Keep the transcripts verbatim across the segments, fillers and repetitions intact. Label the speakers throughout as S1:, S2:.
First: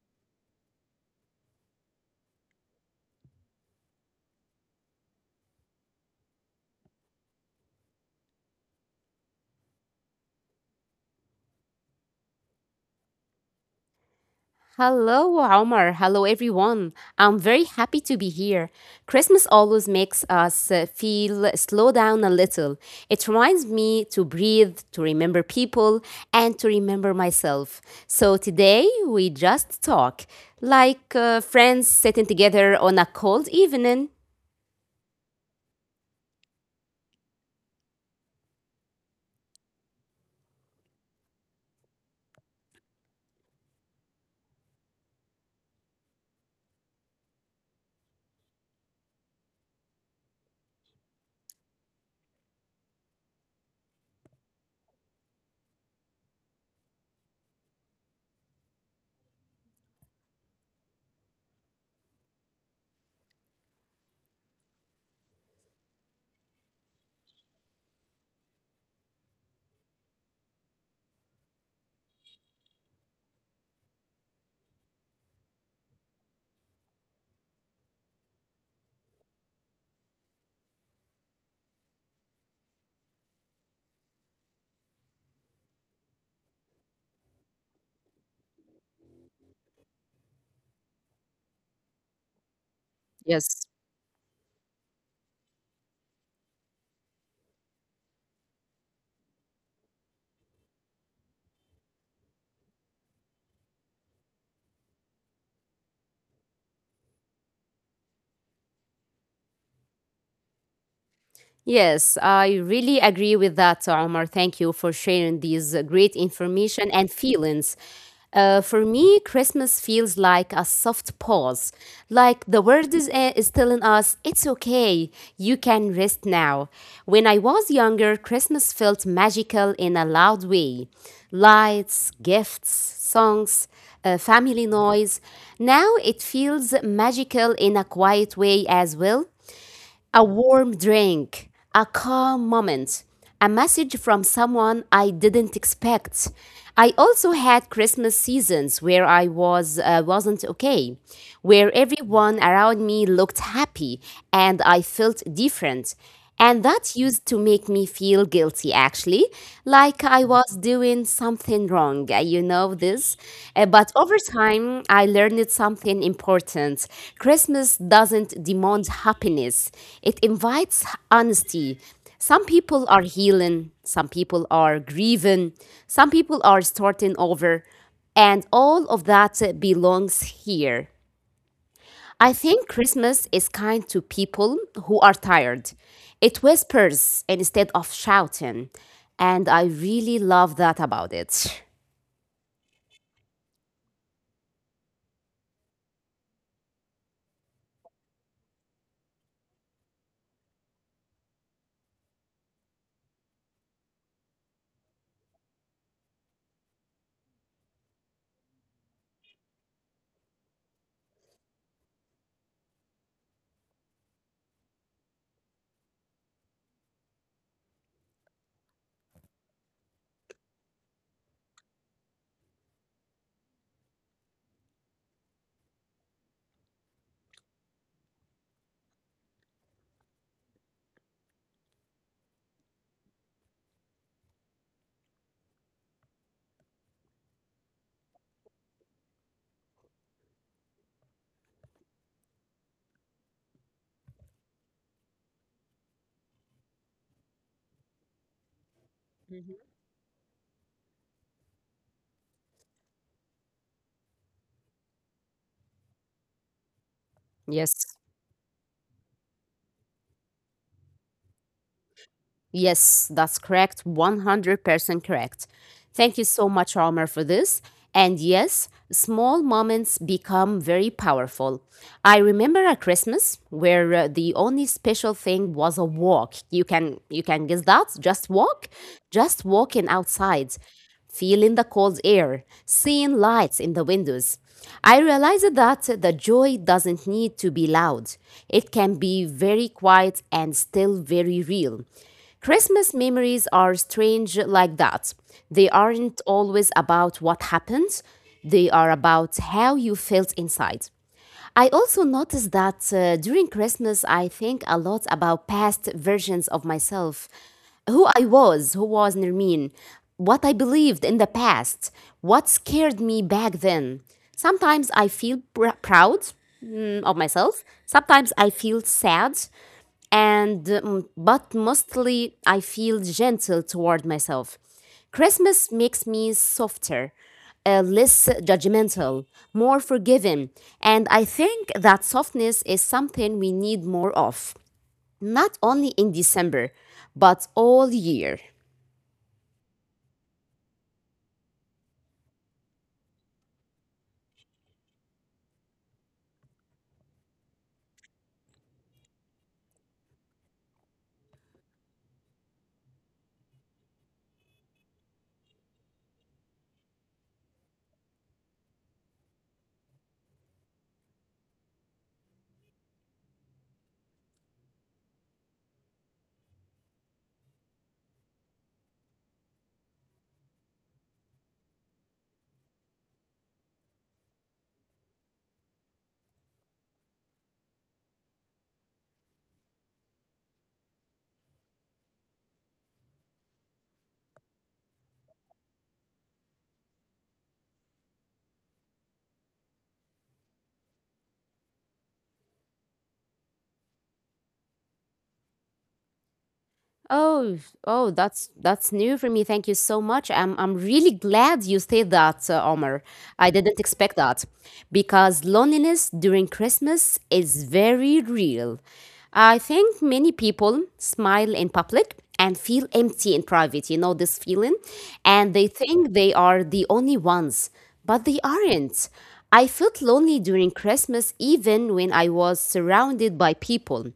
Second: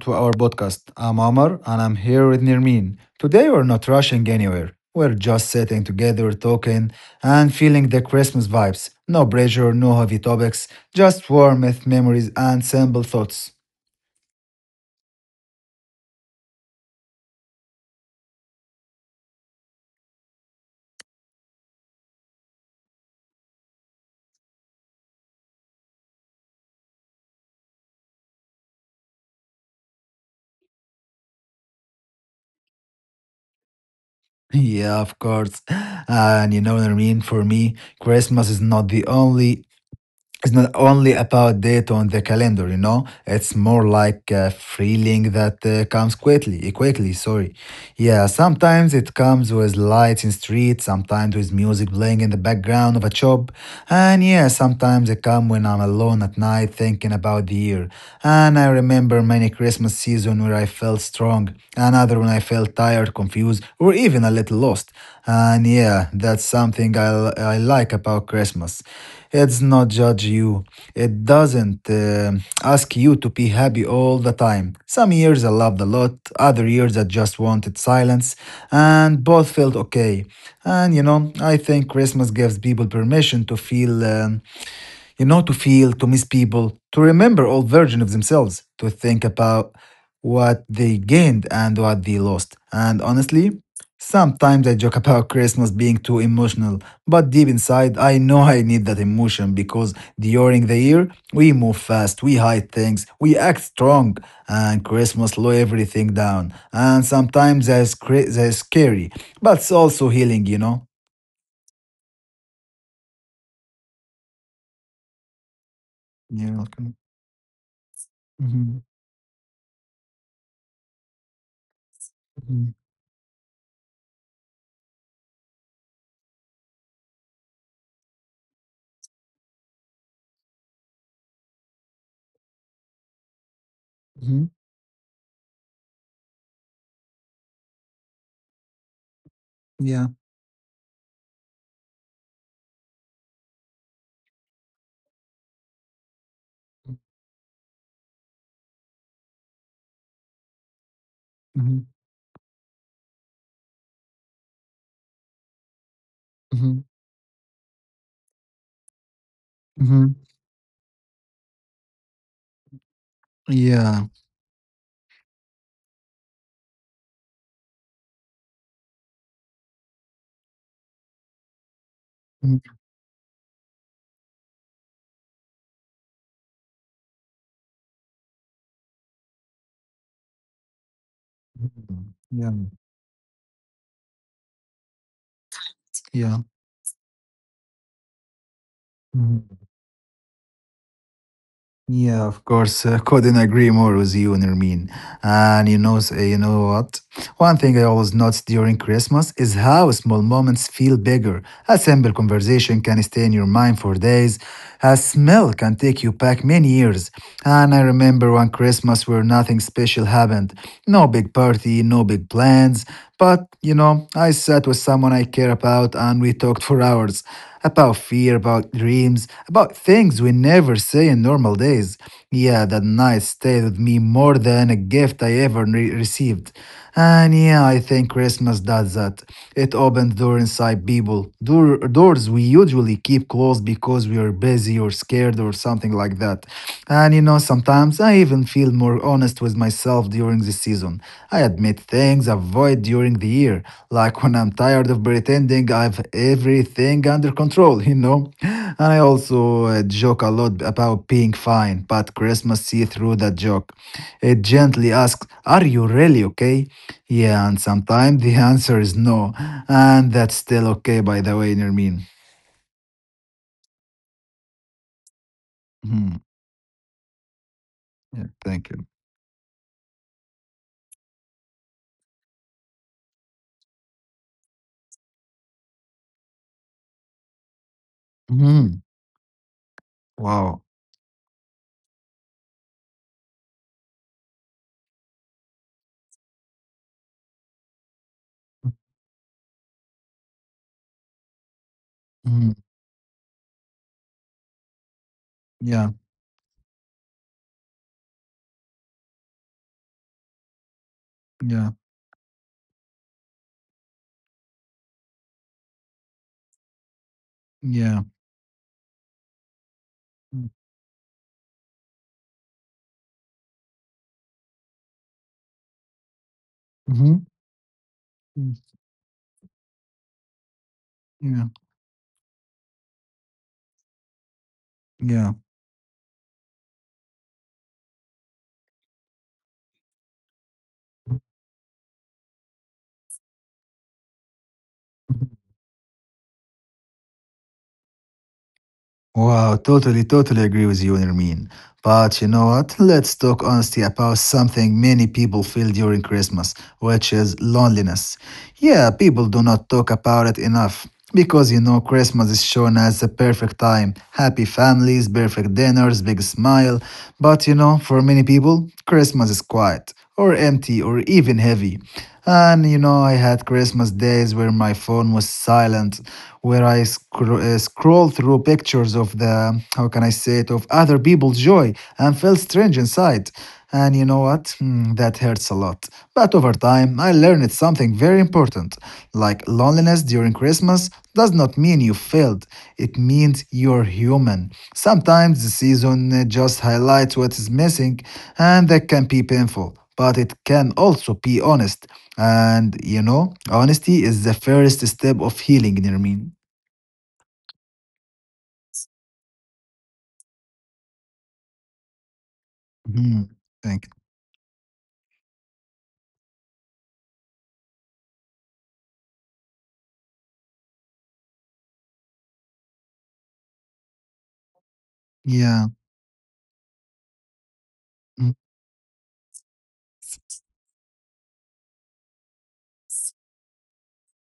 S1: to our podcast. I'm Amar and I'm here with Nirmin. Today, we're not rushing anywhere. We're just sitting together, talking, and feeling the Christmas vibes. No pressure, no heavy topics, just warmth, memories, and simple thoughts.
S2: Hello, Omar. Hello, everyone. I'm very happy to be here. Christmas always makes us uh, feel slow down a little. It reminds me to breathe, to remember people, and to remember myself. So today we just talk like uh, friends sitting together on a cold evening.
S1: Yeah, of course. And you know, Nirmin, for me, Christmas is not the only it's not only about date on the calendar, you know. It's more like a feeling that uh, comes quickly, quickly. Sorry. Yeah, sometimes it comes with lights in street, sometimes with music playing in the background of a shop, and yeah, sometimes it comes when I'm alone at night thinking about the year. And I remember many Christmas season where I felt strong, another when I felt tired, confused, or even a little lost. And yeah, that's something I, l- I like about Christmas. It's not judge you. It doesn't uh, ask you to be happy all the time. Some years I loved a lot, other years I just wanted silence, and both felt okay. And you know, I think Christmas gives people permission to feel um, you know, to feel, to miss people, to remember old versions of themselves, to think about what they gained and what they lost. And honestly, sometimes I joke about Christmas being too emotional, but deep inside, I know I need that emotion because during the year, we move fast, we hide things, we act strong, and Christmas slow everything down. And sometimes that's, cra- that's scary, but it's also healing, you know?
S2: Yes, I really agree with that, Omar. Thank you for sharing these uh, great
S1: Yeah. Okay.
S2: information and feelings. Uh,
S1: Mhm,
S2: for me, Christmas feels like a soft pause. Like the
S1: mhm,
S2: world is, uh, is telling us, it's okay, you can rest now. When I was younger, Christmas felt magical in a loud way: lights, gifts, songs, uh,
S1: mhm.
S2: family noise. Now it feels magical in a quiet way as well:
S1: Yeah.
S2: a warm drink, a calm moment, a message from someone I didn't expect. I also had Christmas seasons where I was uh, wasn't okay, where
S1: Mhm.
S2: everyone around me looked happy and I felt different. And
S1: Mhm.
S2: that used to make me feel guilty, actually, like
S1: Mhm.
S2: I was doing something wrong. uh, You know this? Uh, But
S1: Yeah.
S2: over time, I learned something important. Christmas doesn't demand happiness, it invites honesty. Some
S1: Mhm.
S2: people are healing, some people are grieving, some people are starting over, and all of that uh, belongs here.
S1: Mhm.
S2: I think
S1: Yeah.
S2: Christmas is kind to people who are tired.
S1: Yeah.
S2: It whispers instead of shouting, and
S1: Mhm.
S2: I really love that about it.
S1: Yeah, of course. I couldn't agree more with you, Nermin. And you know, s- uh, you know what? One thing I always notice during Christmas is how small moments feel bigger. A simple conversation can stay in your mind for days. A smell can take you back many years. And I remember one Christmas where nothing special happened. No big party, no big plans, But, you know, I sat with someone I care about and we talked for hours about fear, about dreams, about things we never say in normal days. Yeah, that night stayed with me more than a gift I ever re- received. And yeah, I think Christmas. Christmas that that it opened door inside people. Door, doors we usually keep closed because we are busy or scared or something like that. And you know, sometimes I even feel more honest with myself during the season. I admit things I avoid during the year, like when I'm tired of pretending I've everything under control, you know? And I
S2: Mhm.
S1: also uh, joke a lot about being fine, but Christmas see through that joke. It gently asks, are you really okay? Yeah, and
S2: Yes.
S1: sometimes the answer is no. And that's still okay, by the way, Nermin.
S2: Yes, that's correct. one hundred percent correct.
S1: Mhm.
S2: Thank you so much, Omar, for this. And
S1: Yeah, thank
S2: yes,
S1: you.
S2: small moments become very powerful. I remember a Christmas where uh, the only special thing was a walk. You can you can guess that, just walk,
S1: Hmm.
S2: just walking outside,
S1: Wow.
S2: feeling the cold air, seeing lights in the windows. I realized that the joy doesn't need to be loud. It can be very quiet and still very real.
S1: Hmm.
S2: Christmas memories are strange like that. They
S1: Yeah,
S2: aren't always about what happened, they are about how you felt inside.
S1: yeah,
S2: I also noticed that uh, during Christmas, I think a lot about past versions of myself:
S1: yeah.
S2: who I was, who was Nermeen, what I believed in the past, what scared me back then. Sometimes I feel pr- proud mm,
S1: Mm-hmm.
S2: of myself, sometimes I feel sad, and um,
S1: Yeah,
S2: but mostly I feel gentle toward myself.
S1: yeah.
S2: Christmas makes me softer, uh, less judgmental, more forgiving, and I think that softness is something we need more of,
S1: Mhm.
S2: not only in December, but all year.
S1: Wow, totally, totally agree with you, Nermin. But you know what? Let's talk honestly about something many people feel during Christmas, which is loneliness. Yeah, people do not talk about it enough. Because you know, Christmas is shown as the perfect time. Happy families, perfect dinners, big smile. But you know, for many people, Christmas is quiet, or empty, or even heavy. And you know, I had Christmas days where my phone was silent, where I scro- uh, scrolled through pictures of the, how can I say it, of other people's joy and felt strange inside. And you know what? Hmm, that hurts a lot. But over time, I learned something very important. Like loneliness during Christmas does not mean you failed, it means you're human. Sometimes the season uh, just highlights what is missing, and that can be painful, but it can also be honest. And you know, honesty is the first step of healing, Nirmin.
S2: Oh, oh, that's that's new for me. Thank you so much. I'm I'm really glad you said that, uh, Omar.
S1: Mm-hmm.
S2: I
S1: Thank
S2: didn't
S1: you.
S2: expect that because loneliness during Christmas is very real. I think many people smile in public and feel empty in private. You know this feeling, and
S1: Yeah.
S2: they think they are the only ones,
S1: Mm.
S2: but they aren't. I felt lonely during Christmas even when I was surrounded by people,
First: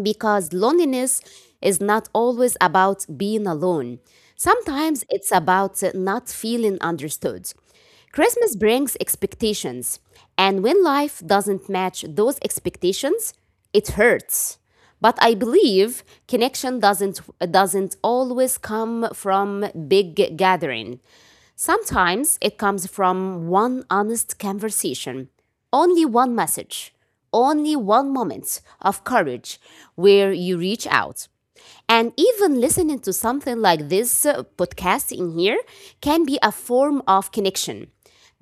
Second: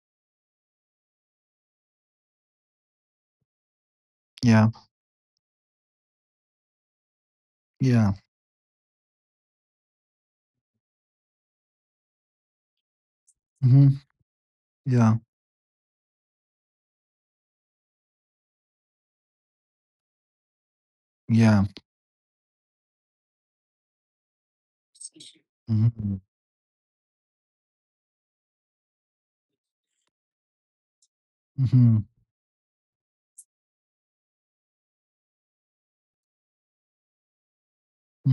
S2: because loneliness is not always about being alone.
S1: Yeah.
S2: Sometimes it's about not feeling understood.
S1: Yeah.
S2: Christmas brings expectations, and when life doesn't match those expectations,
S1: Hmm.
S2: it hurts.
S1: Yeah.
S2: But I believe connection doesn't doesn't always come from big gathering.
S1: Yeah.
S2: Sometimes it comes from one honest conversation, only
S1: Hmm.
S2: one message, only one moment of courage where you reach out.
S1: Hmm.
S2: And even listening to something like this uh, podcast in here can be a form of connection.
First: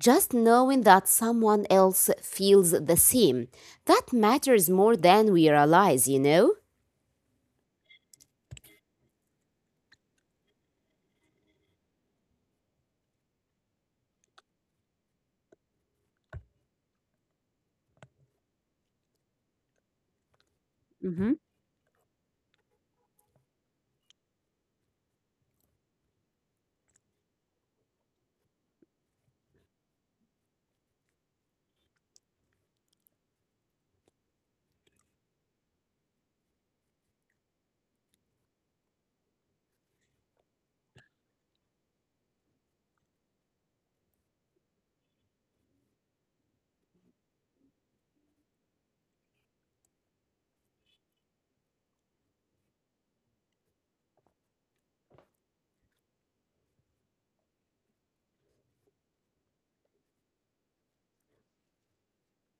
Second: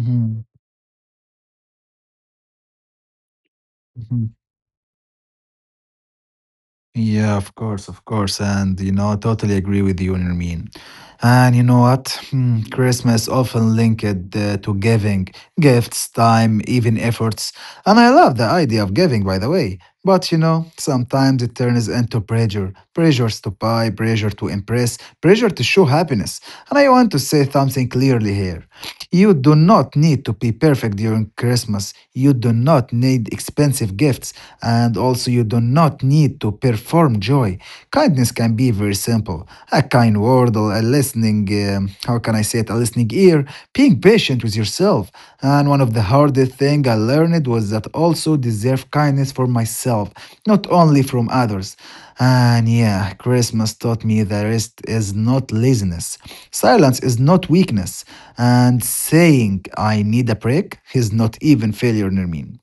S2: Just knowing that someone else feels the same, that
S1: mhm.
S2: matters more than we realize, you know?
S1: Yeah, of course, of course. And, you know, I totally agree with you, Nermeen. And you know what? Hmm, Christmas often linked uh, to giving gifts, time, even efforts. And I love the idea of giving, by the way. But, you know,
S2: Mhm.
S1: sometimes it turns into pressure pressures to buy, pressure to impress, pressure to show happiness. And I want to say something clearly here. You do not need to be perfect during Christmas. You do not need expensive gifts. And also, you do not need to perform joy. Kindness can be very simple a kind word, or a listening, um, how can I say it, a listening ear, being patient with yourself. And one of the hardest things I learned was that also deserve kindness for myself, not only from others. And yeah, Christmas taught me that rest is not laziness. Silence is not weakness and saying I need a break is not even failure, Nermin.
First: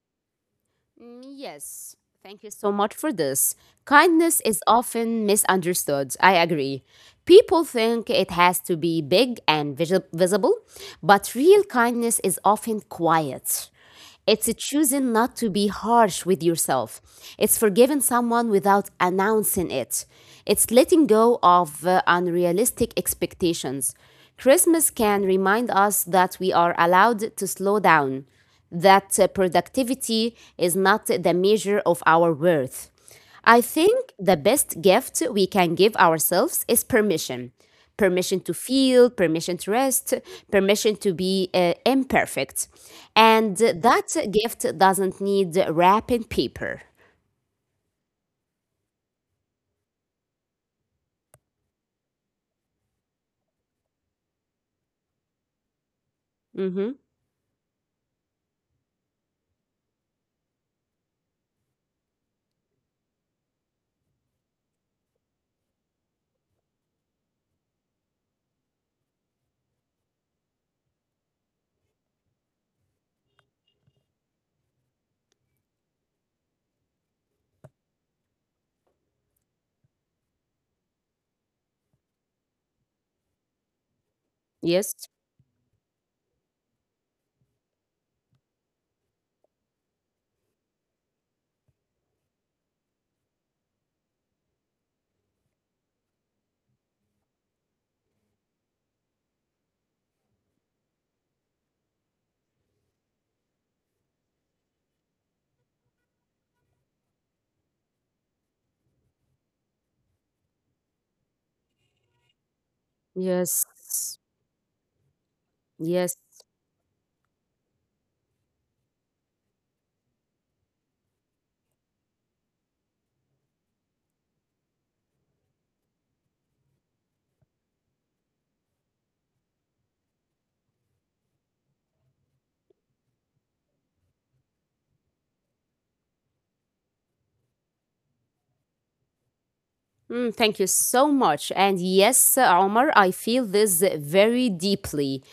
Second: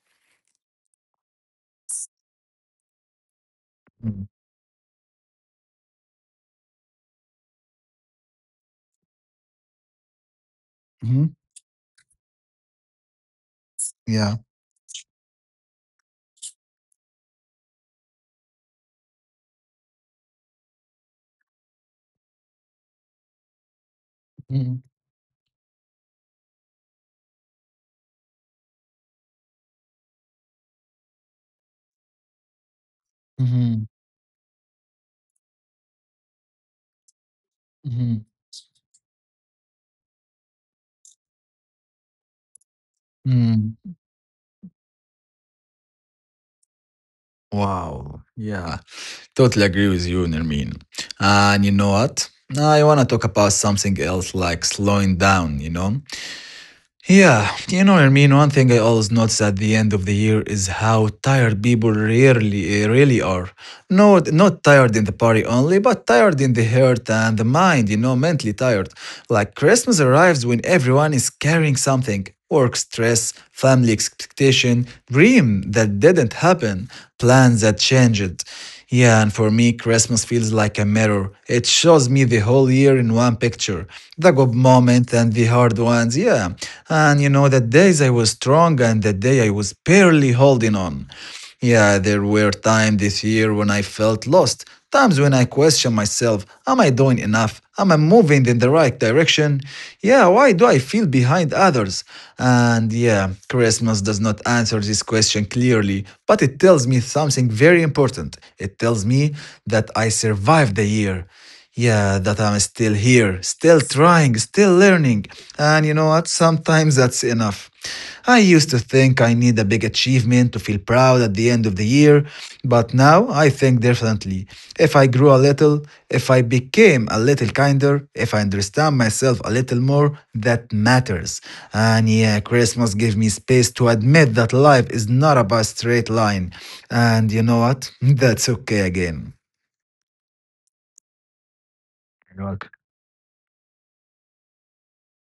S2: Mm, Yes, thank you so much for this. Kindness is often misunderstood. I agree. People think it has to be big and visi- visible,
S1: Mm-hmm.
S2: but real kindness is often quiet.
S1: Yeah.
S2: It's choosing not to be harsh with yourself. It's forgiving someone without announcing it. It's letting go of uh, unrealistic expectations.
S1: Mm-hmm.
S2: Christmas can remind us that we are allowed to slow down, that uh, productivity is not the measure of our worth. I
S1: Hmm.
S2: think the best gift we can give ourselves is permission: permission to feel, permission to rest, permission to be uh, imperfect. And
S1: Hmm.
S2: that gift doesn't need wrapping paper.
S1: Wow. Yeah. Totally agree with you, Nermin. And you know what? I want to talk about something else like slowing down, you know?
S2: Mm-hmm.
S1: Yeah. You know, Nermin, one thing I always notice at the end of the year is how tired people really, really are. No, not tired in the body only, but tired in the heart and the mind, you know, mentally tired. Like Christmas arrives when everyone is carrying something work stress, family expectation, dream that didn't happen, plans that changed. Yeah, and for me, Christmas feels like a mirror. It shows me the whole year in one picture the good moments
S2: Yes,
S1: and the hard ones, yeah. And you know, the days I was strong and the day I was barely holding on. Yeah, there were times this year when I felt lost, times when I questioned myself am I doing enough? Am I moving in the right direction? Yeah, why do I feel behind others? And yeah, Christmas does not answer this question clearly, but it tells me something very important. It tells me that I survived the year yeah that I'm still here
S2: yes,
S1: still trying still learning and you know
S2: yes.
S1: what sometimes that's enough I used to think I need a big achievement to feel proud at the end of the year but now I think differently if I grew a little if I became a little kinder if I understand myself a little more that matters and yeah Christmas gave me space to admit that life is not about straight line and you know what that's okay again.
S2: Mm, thank you so much. And yes,
S1: You're welcome.
S2: Omar, I feel this very deeply.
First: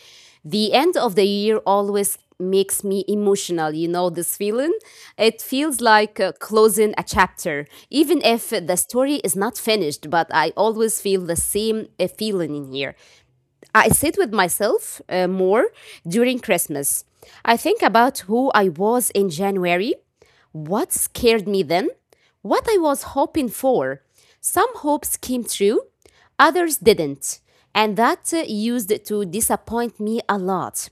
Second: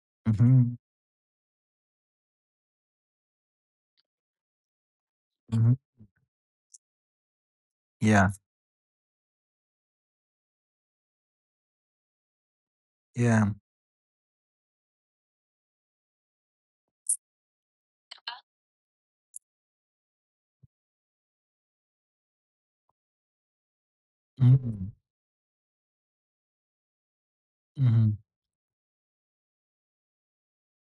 S2: The
S1: Mhm,
S2: end of the year always makes me emotional, you know, this feeling. It
S1: mhm.
S2: feels like uh, closing a chapter, even
S1: Yeah,
S2: if the story is not finished, but I always feel the same uh, feeling in here.
S1: yeah.
S2: I sit with myself uh, more during Christmas. I think about who I was in January, what scared me then? What I was hoping for. Some
S1: Mhm,
S2: hopes came true, others didn't. And
S1: mhm.
S2: that uh, used to disappoint me a lot.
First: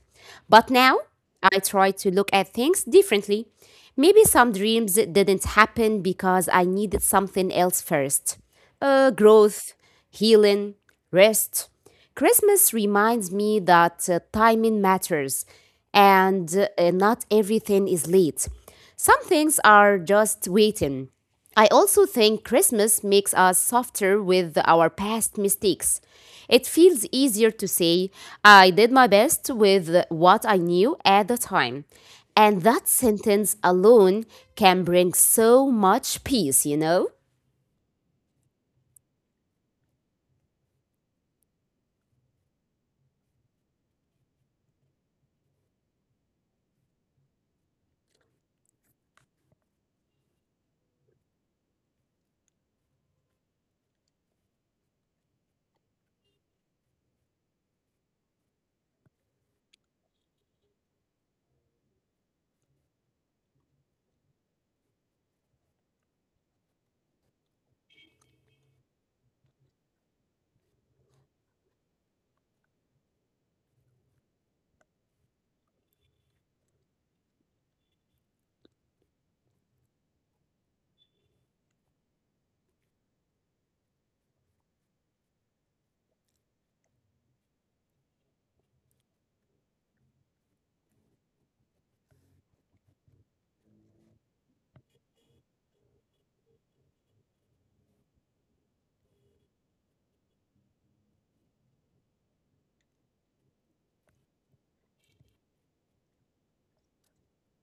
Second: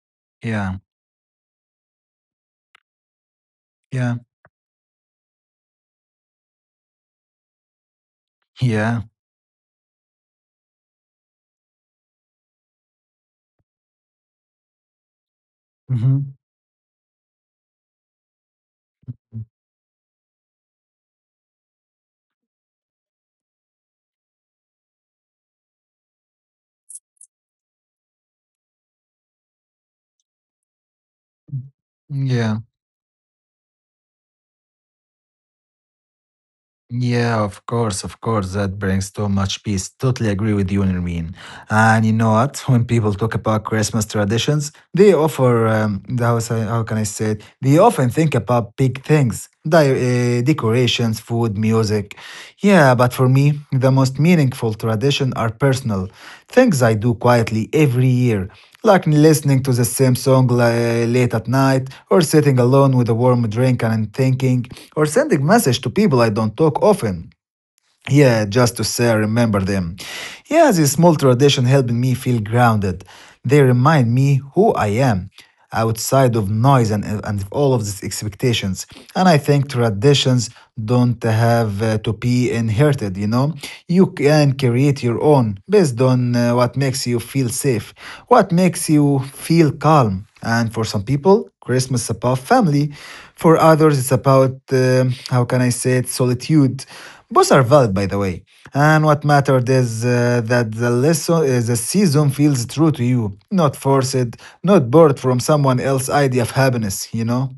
S2: But
S1: Yeah,
S2: now I try to look at things differently.
S1: yeah,
S2: Maybe some dreams didn't happen because I needed something else first:
S1: yeah.
S2: uh, growth, healing, rest. Christmas reminds me that uh, timing matters,
S1: Mhm.
S2: and uh, not everything is late. Some things are just waiting. I also think Christmas makes us softer with our past mistakes. It feels easier to say, I did my best with what I knew at the time.
S1: Mm,
S2: And
S1: yeah,
S2: that sentence alone can bring so much peace, you know?
S1: yeah, of course, of course. That brings so much peace. Totally agree with you, Nereen. And you know what? When people talk about Christmas traditions, they offer, um, the- how, say, how can I say it? They often think about big things, di- uh, decorations, food, music. Yeah, but for me, the most meaningful tradition are personal things I do quietly every year, like listening to the same song li- late at night, or sitting alone with a warm drink and thinking, or sending message to people I don't talk often. Yeah, just to say I remember them. Yeah, this small tradition helping me feel grounded. They remind me who I am outside of noise and, and all of these expectations. And I think traditions don't have uh, to be inherited, you know? You can create your own based on uh, what makes you feel safe, what makes you feel calm. And for some people, Christmas is about family. For others, it's about, um how can I say it, solitude. Both are valid, by the way. And what mattered is uh, that the lesson, uh, the season feels true to you, not forced, not borrowed from someone else's idea of happiness. You know.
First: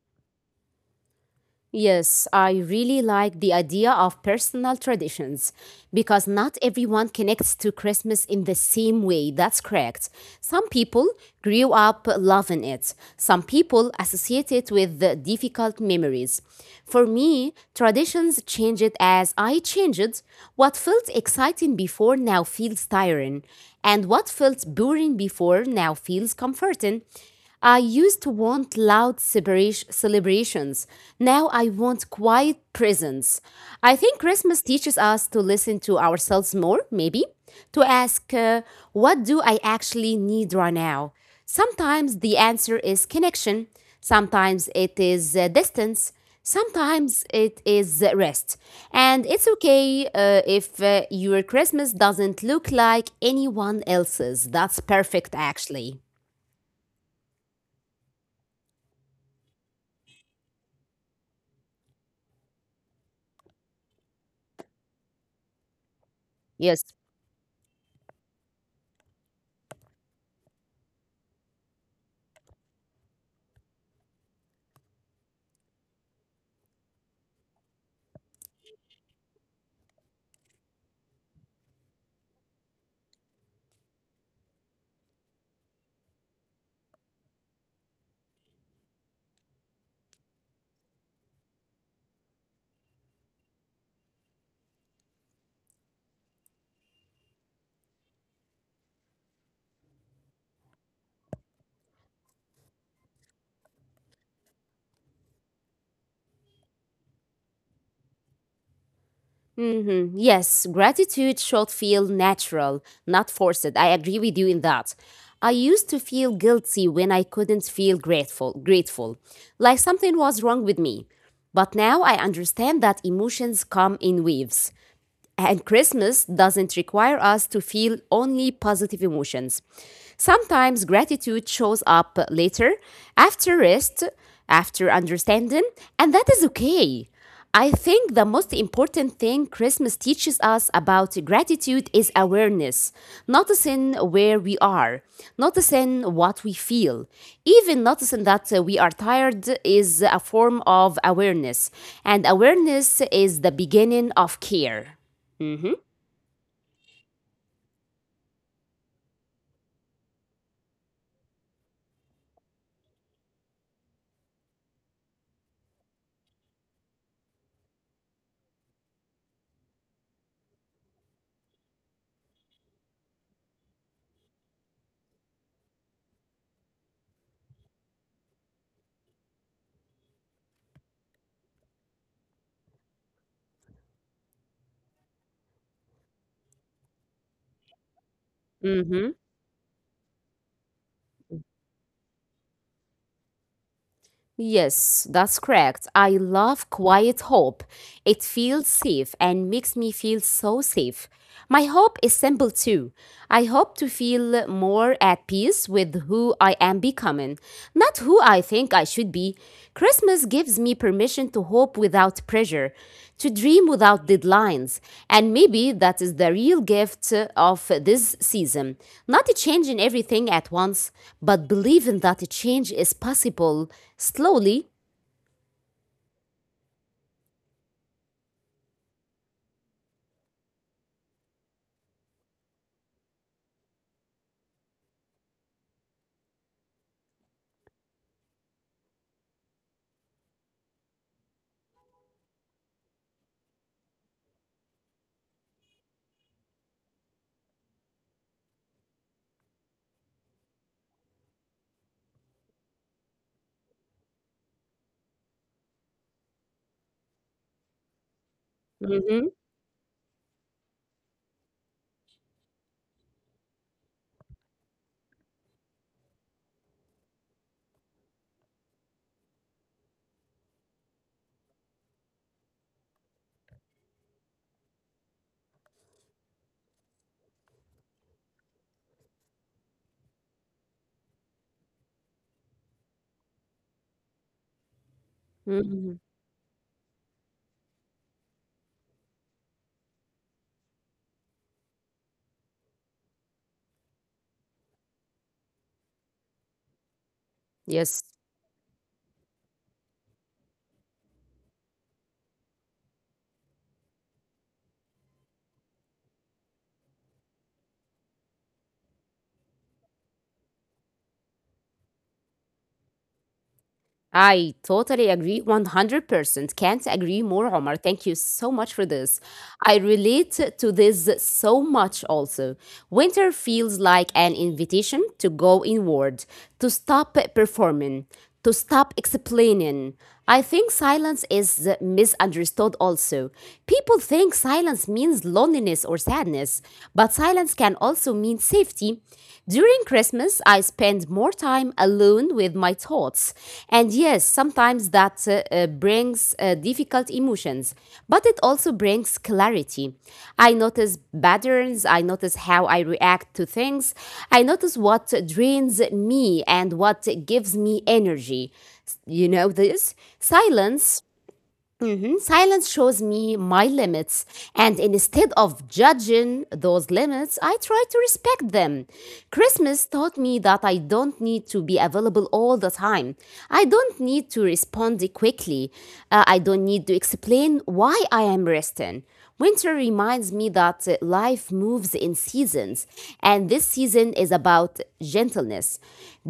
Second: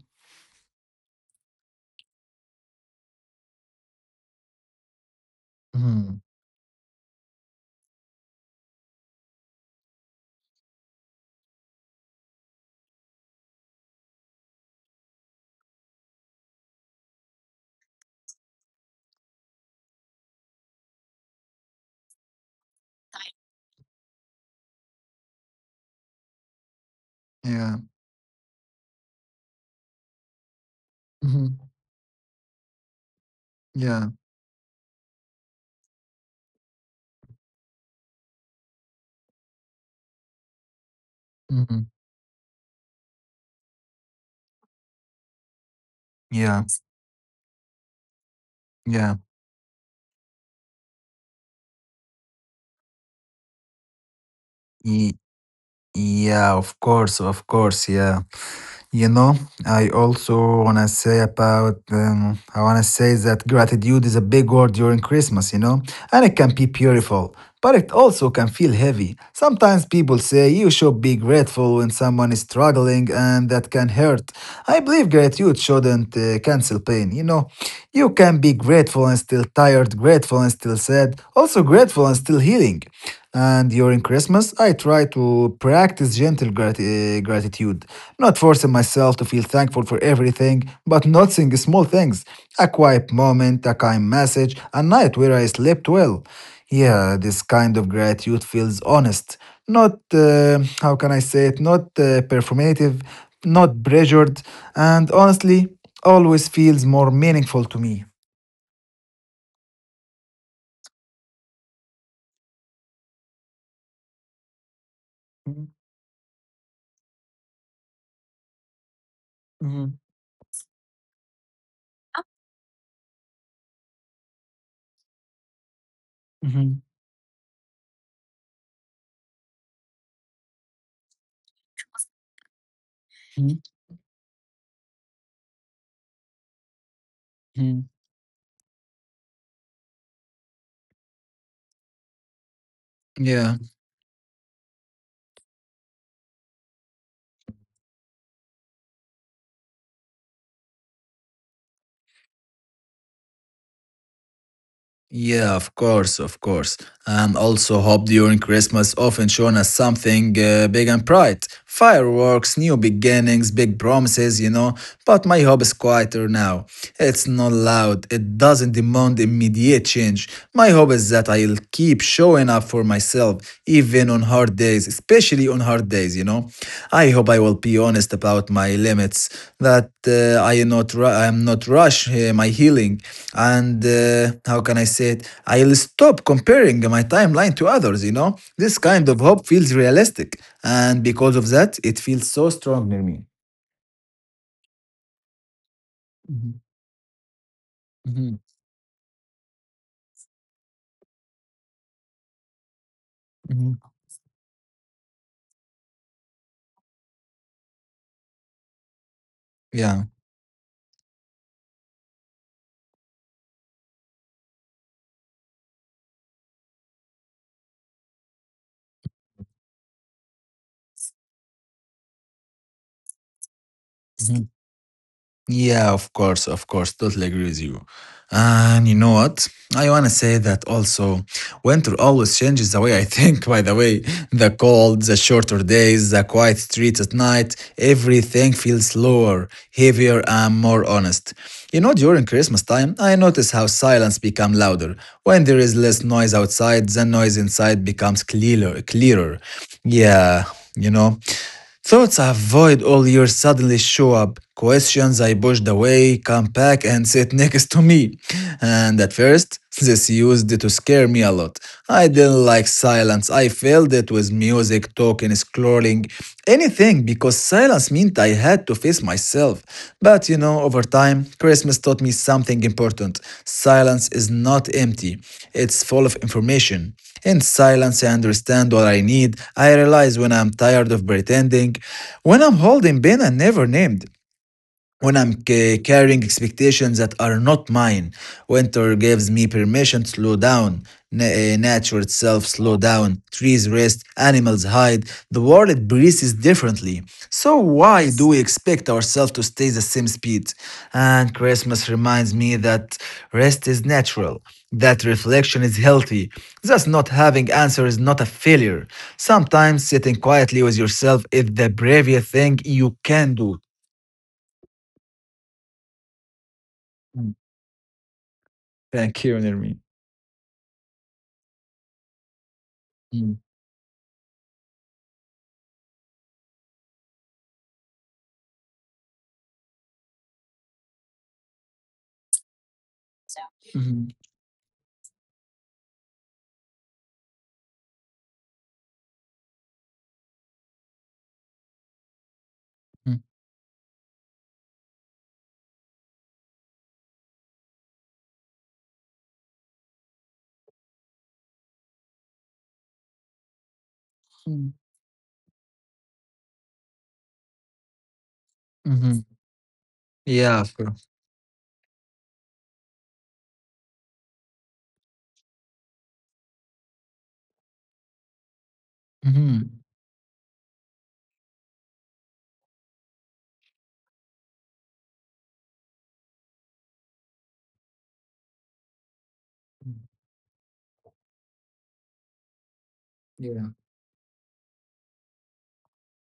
S2: Yes, I really like the idea of personal traditions
S1: Hmm.
S2: because not everyone connects to Christmas in the same way. That's correct. Some people grew up loving it, some people associate it with the difficult memories. For me, traditions changed as I changed. What felt exciting before now feels tiring, and what felt boring before now feels comforting. I
S1: Yeah.
S2: used to want loud separation- celebrations. Now
S1: Hmm.
S2: I want quiet presence. I
S1: Yeah.
S2: think Christmas teaches us to listen to ourselves more, maybe, to ask, uh, what do I actually need right now?
S1: Hmm.
S2: Sometimes the answer is connection, sometimes it is uh, distance,
S1: Yeah.
S2: sometimes it is uh, rest.
S1: Yeah.
S2: And it's okay uh, if uh, your Christmas doesn't look like anyone else's. That's
S1: Ye-
S2: perfect, actually.
S1: yeah. Of course. Of course. Yeah. You know, I also want to say about, um, I want to say that gratitude is a big word during Christmas, you know, and it can be
S2: Yes.
S1: beautiful, but it also can feel heavy. Sometimes people say you should be grateful when someone is struggling, and that can hurt. I believe gratitude shouldn't uh, cancel pain, you know. You can be grateful and still tired, grateful and still sad, also grateful and still healing. And during Christmas, I try to practice gentle grati- eh, gratitude, not forcing myself to feel thankful for everything, but noticing small things a quiet moment, a kind message, a night where I slept well. Yeah, this kind of gratitude feels honest. Not, uh, how can I say it, not uh, performative, not pressured, and honestly, always feels more meaningful to me.
S2: Hmm. Yes, gratitude should feel natural, not forced. I agree with you in that. I used to feel guilty when I couldn't feel grateful, grateful, like
S1: Mhm,
S2: something was wrong with me. But now I understand that emotions come in waves. And Christmas doesn't
S1: mhm,
S2: require us to feel only positive emotions. Sometimes gratitude shows up later, after
S1: mhm,
S2: rest, after understanding, and that is okay. I
S1: mhm.
S2: think the most important thing Christmas teaches us about gratitude is awareness,
S1: Yeah.
S2: noticing where we are, noticing what we feel. Even noticing that uh, we are tired is a form of awareness, and awareness is the beginning of care.
S1: Yeah, of
S2: Mh-mh.
S1: course, of course. And also hope during Christmas often shown as something uh, big and bright. Fireworks, new beginnings, big promises, you know. But my hub is quieter now. It's not loud. It doesn't demand immediate change. My hope is that I'll keep showing up for myself, even on hard days, especially on hard days, you know? I hope I will be honest about my limits, that uh, I am not ru- I am not rush uh, my healing. And uh, how can I say it? I'll stop comparing my timeline to others, you know? This kind
S2: Mh-mh.
S1: of hope feels realistic. And because of that, it feels so strong near me.
S2: Yes, that's correct. I
S1: Mhm,
S2: love Quiet Hope. It
S1: mhm,
S2: feels safe and makes me feel so safe. My hope is simple too. I hope
S1: mhm.
S2: to feel more at peace with who I am becoming, not who I think I should be.
S1: Yeah.
S2: Christmas gives me permission to hope without pressure, to dream without deadlines, and maybe that is the real gift of this season. Not to change in everything at once, but believing that a change is possible
S1: Mhm.
S2: slowly.
S1: Yeah, of course, of course. Totally agree with you. And you know what? I want to say that also winter always changes the way I think, by the way. The cold, the shorter days, the quiet streets at night, everything feels slower, heavier, and more honest. You know, during Christmas time, I notice how silence become louder. When there is less noise outside, the noise inside becomes clearer, clearer. Yeah, you know. Thoughts I avoid all year suddenly show up. Questions I pushed away come back and sit next to me. And at
S2: Mhm.
S1: first, this used to scare me a lot. I didn't like silence. I filled it with music music, talking, scrolling, anything, because silence meant I had to face myself. But you know, over time, Christmas taught me something important. Silence is not empty, it's full of information. In silence, I understand what I need. I realize when I'm tired of pretending, when I'm holding pain I never named, when I'm ca-
S2: Mhm.
S1: carrying expectations that are not mine. Winter gives me permission to slow down. Na- eh, nature itself slow down. Trees rest, animals hide. The world breathes differently. So
S2: Yes,
S1: why do we expect ourselves to stay the same speed? And Christmas reminds me that rest is natural. That reflection is healthy. Thus, not having answer is not a failure. Sometimes sitting quietly with yourself is the bravest thing you can do.
S2: I totally agree. one hundred percent. Can't agree more, Omar. Thank you so much for this.
S1: Thank you,
S2: I
S1: Nermin.
S2: relate to this so much also. Winter
S1: Mm,
S2: feels like an invitation to go inward, to stop performing, to stop explaining. I think silence is misunderstood also. People
S1: mhm,
S2: think silence means loneliness or sadness, but silence can also mean safety. During Christmas, I spend more time alone with my
S1: mm,
S2: thoughts. And yes, sometimes that uh, uh, brings uh, difficult emotions, but it also brings clarity. I notice patterns, I notice how I react to things, I
S1: mm,
S2: notice what drains me and what gives me energy.
S1: mhm.
S2: You know this?
S1: Yeah, of
S2: Silence,
S1: course.
S2: mhm, silence shows me my limits. And instead of judging those limits, I try to respect them.
S1: Mhm,
S2: Christmas taught me that I don't need to be available all the time. I don't need to respond quickly. Uh, I don't need to explain why I am resting. Winter
S1: mm,
S2: reminds me that uh, life moves in seasons, and this
S1: yeah,
S2: season is about gentleness.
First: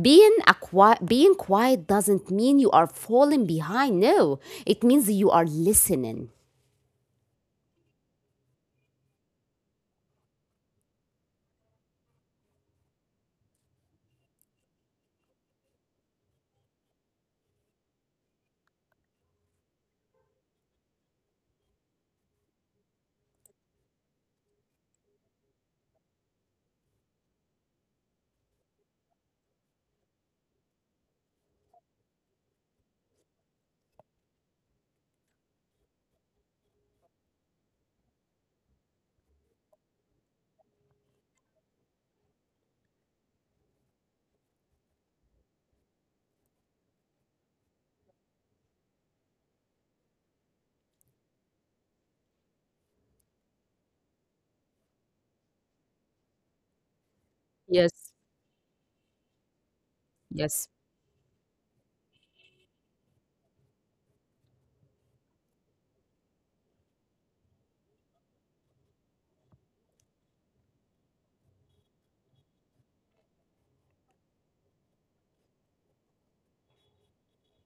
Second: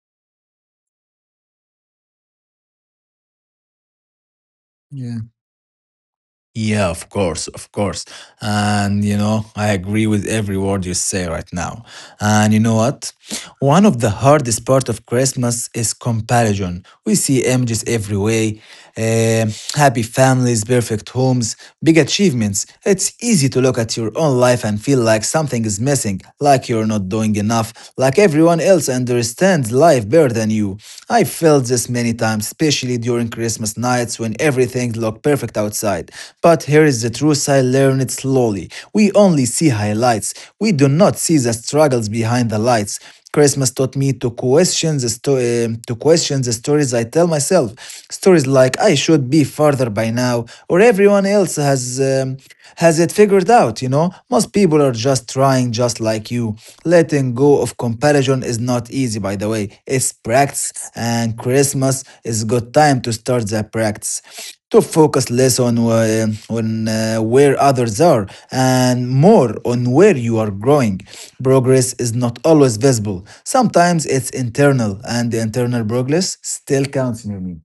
S2: Being, a qui- being quiet doesn't mean you are falling behind, no, it means
S1: yeah.
S2: you are listening.
S1: Yeah, of course, of course. And you know, I agree with every word you say right now. And you know what? One of the hardest part of Christmas is comparison. We see images everywhere, um, happy families, perfect homes, big achievements. It's easy to look at your own life and feel like something is missing, like you're not doing enough, like everyone else understands life better than you. I felt this many times, especially during Christmas nights when everything looked perfect outside. But here is the truth, I learned it slowly. We only see highlights, we do not see the struggles behind the lights. Christmas taught me to question the sto- uh, to question the stories I tell myself. Stories like I should be further by now, or everyone else has um, has it figured out. You know, most people are just trying, just like you. Letting go of
S2: Yes,
S1: comparison is not easy, by the way. It's
S2: yes.
S1: practice, and Christmas is a good time to start that practice, to focus less on, uh, on uh, where others are and more on where you are growing. Progress is not always visible. Sometimes it's internal, and the internal progress still counts, Nurmi.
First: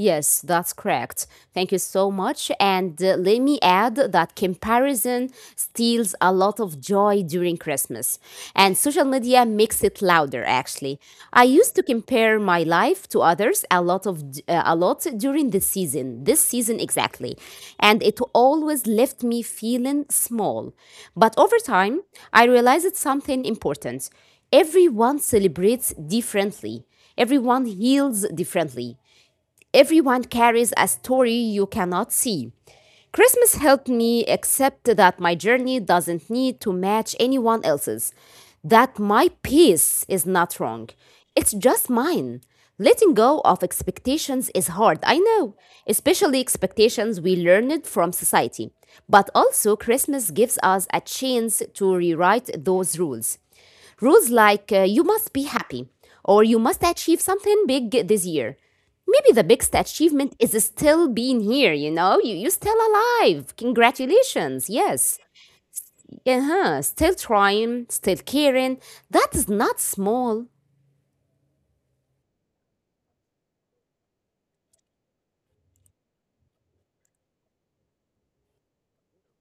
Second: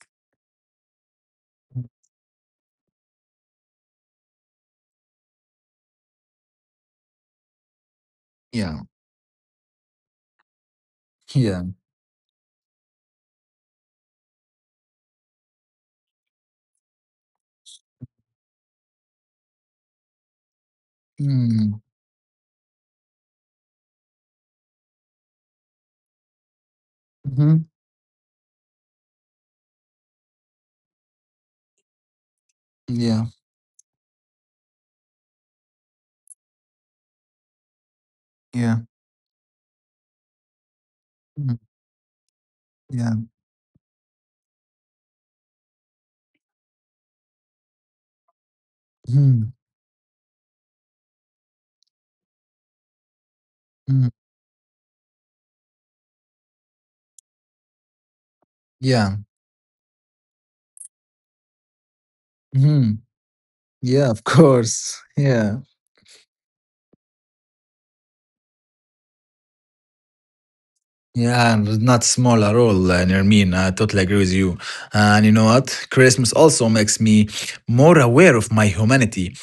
S2: Yes, that's correct. Thank you so much. And uh, let me add that comparison steals a lot of joy during Christmas. And
S1: Yeah,
S2: social media makes it louder actually. I used
S1: yeah.
S2: to compare my life to others a lot of d- uh, a lot during the season, this season exactly. And it always left me feeling small. But over
S1: Mm.
S2: time, I realized something important. Everyone celebrates differently.
S1: Hmm.
S2: Everyone heals differently. Everyone carries a story you cannot see.
S1: Yeah,
S2: Christmas helped me accept that my journey doesn't need to match anyone else's,
S1: yeah.
S2: that my pace is not wrong. It's
S1: Mm.
S2: just mine. Letting
S1: Yeah.
S2: go of expectations is hard, I know, especially expectations we learned from society. But
S1: Mm.
S2: also, Christmas gives us a chance to rewrite those rules.
S1: Mm.
S2: Rules like uh, you must be happy or you must achieve something big this year.
S1: Yeah.
S2: Maybe the biggest achievement is still being here, you know? You, you're still
S1: Mm.
S2: alive.
S1: Yeah, of
S2: Congratulations.
S1: course.
S2: Yes.
S1: Yeah.
S2: Uh-huh. Still trying, still caring. That is not small.
S1: Yeah, and not small at all, uh, Nermeen. I totally agree with you. And you know what? Christmas also makes me more aware of my humanity,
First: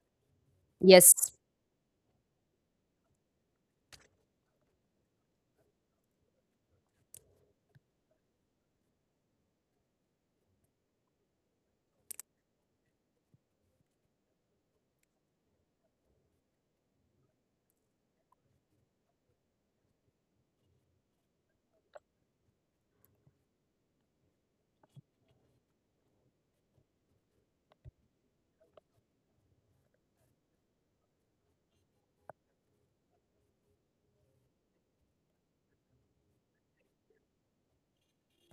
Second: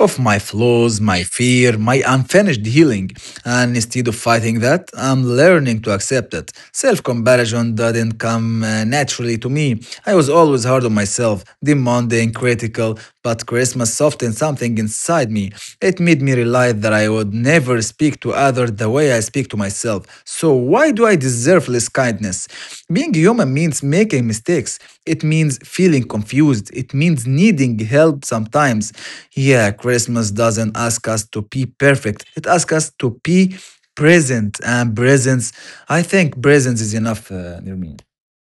S1: of my flaws, my
S2: Yes.
S1: fear, my unfinished healing. And instead of fighting that, I'm learning to accept it. Self comparison didn't come uh, naturally to me. I was always hard on myself, demanding, critical, but Christmas softened something inside me. It made me realize that I would never speak to others the way I speak to myself. So, why do I deserve less kindness? Being human means making mistakes, it means feeling confused, it means needing help sometimes. Yeah, Christmas doesn't ask us to be perfect. It asks us to be present, and presence, I think presence is enough, uh, Nirmin.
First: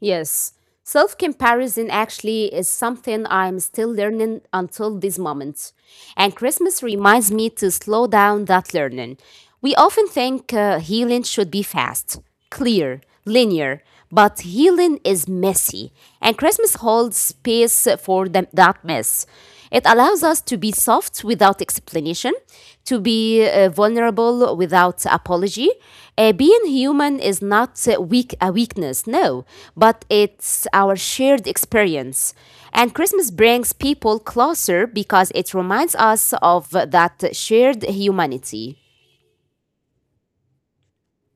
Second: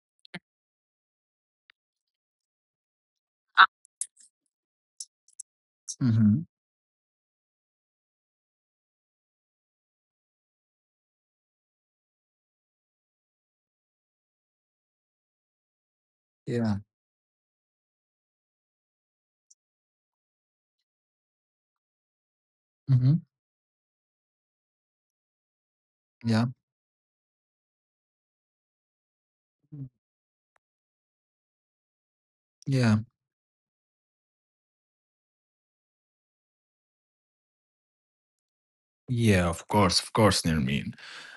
S2: Yes, self comparison actually is something I'm still learning until this moment. And
S1: Hmm.
S2: Christmas reminds me to slow down that learning. We often think uh, healing should be fast, clear, linear, but healing is messy. And
S1: Yeah.
S2: Christmas holds space for them, that mess. It allows us to be soft without explanation, to
S1: Hmm.
S2: be uh, vulnerable without apology. Uh,
S1: Yeah.
S2: being human is not uh, weak a weakness, no, but it's our shared experience. And
S1: Yeah.
S2: Christmas brings people closer because it reminds us of that shared humanity.
S1: Yeah, of course, of course, Nermeen.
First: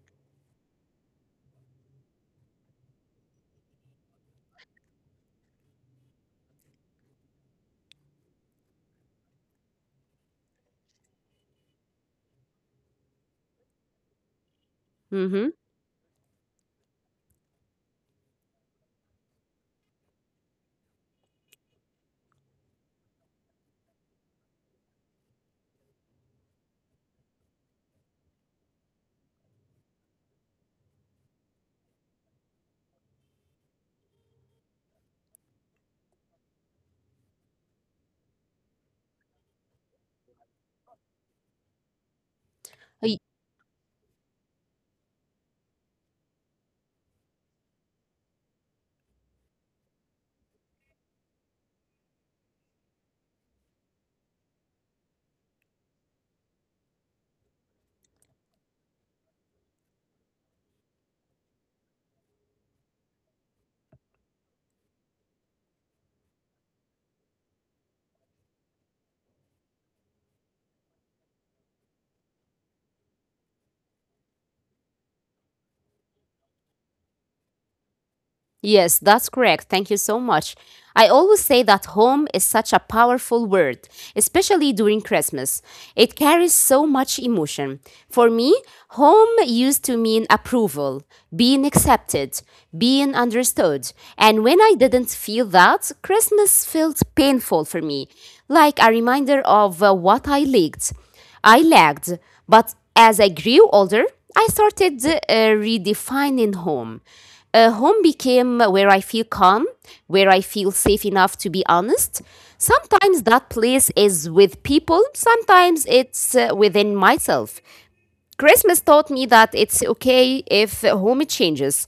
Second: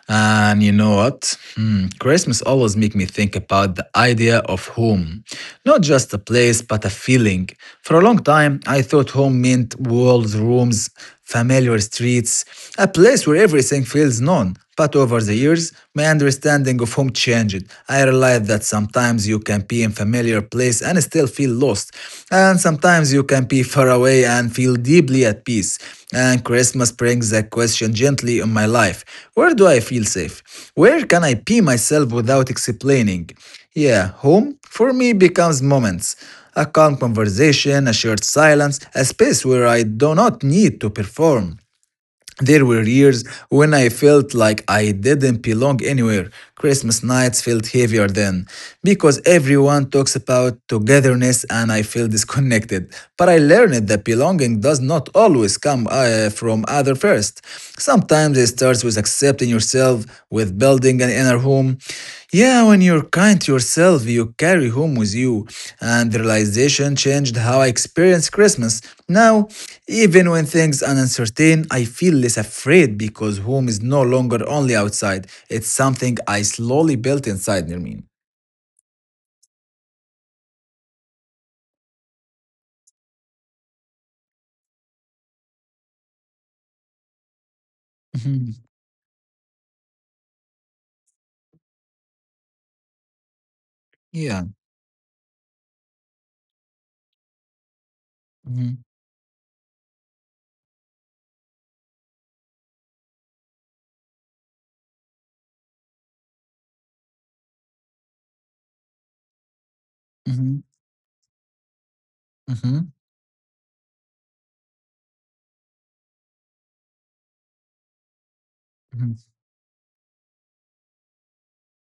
S1: And you know what? Hmm, Christmas always make me think about the idea of home. Not just a place, but a feeling. For a long time, I thought home meant walls, rooms, familiar streets, a place where everything feels known. But over the
S2: Mhm.
S1: years, my understanding of home changed. I realized that sometimes you can be in familiar place place and still feel lost. And sometimes you can be far away and feel deeply at peace. And Christmas brings that question gently in my life. Where do I feel safe? Where can I be myself without explaining? Yeah, home for me becomes moments. A calm conversation, a shared silence, a space where I do not need to perform. There were years when I felt like I didn't belong anywhere. Christmas nights felt heavier then because everyone talks about togetherness and I feel disconnected. But I learned that belonging does not always come uh, from other first. Sometimes it starts with accepting yourself, with building an inner home. Yeah, when you're kind to yourself, you carry home with you. And the realization changed how I experience Christmas. Now, even when things are uncertain, I feel less afraid because home is no longer only outside. It's something I slowly built inside, Nermin.
S2: Yes, that's correct. Thank you so much. I always say that home is such a powerful word, especially during Christmas. It carries so much emotion. For me,
S1: Mhm.
S2: home used to mean approval, being accepted, being understood. And
S1: Yeah.
S2: when I didn't feel that, Christmas felt painful for me, like
S1: Mhm.
S2: a reminder of uh, what I lacked. I lagged, but as I grew older, I started uh, redefining home. Uh, home became where I feel calm, where I
S1: Mhm.
S2: feel safe enough to be honest.
S1: Mhm.
S2: Sometimes that place is with people, sometimes it's uh, within myself. Christmas taught
S1: Mhm.
S2: me that it's okay if home changes,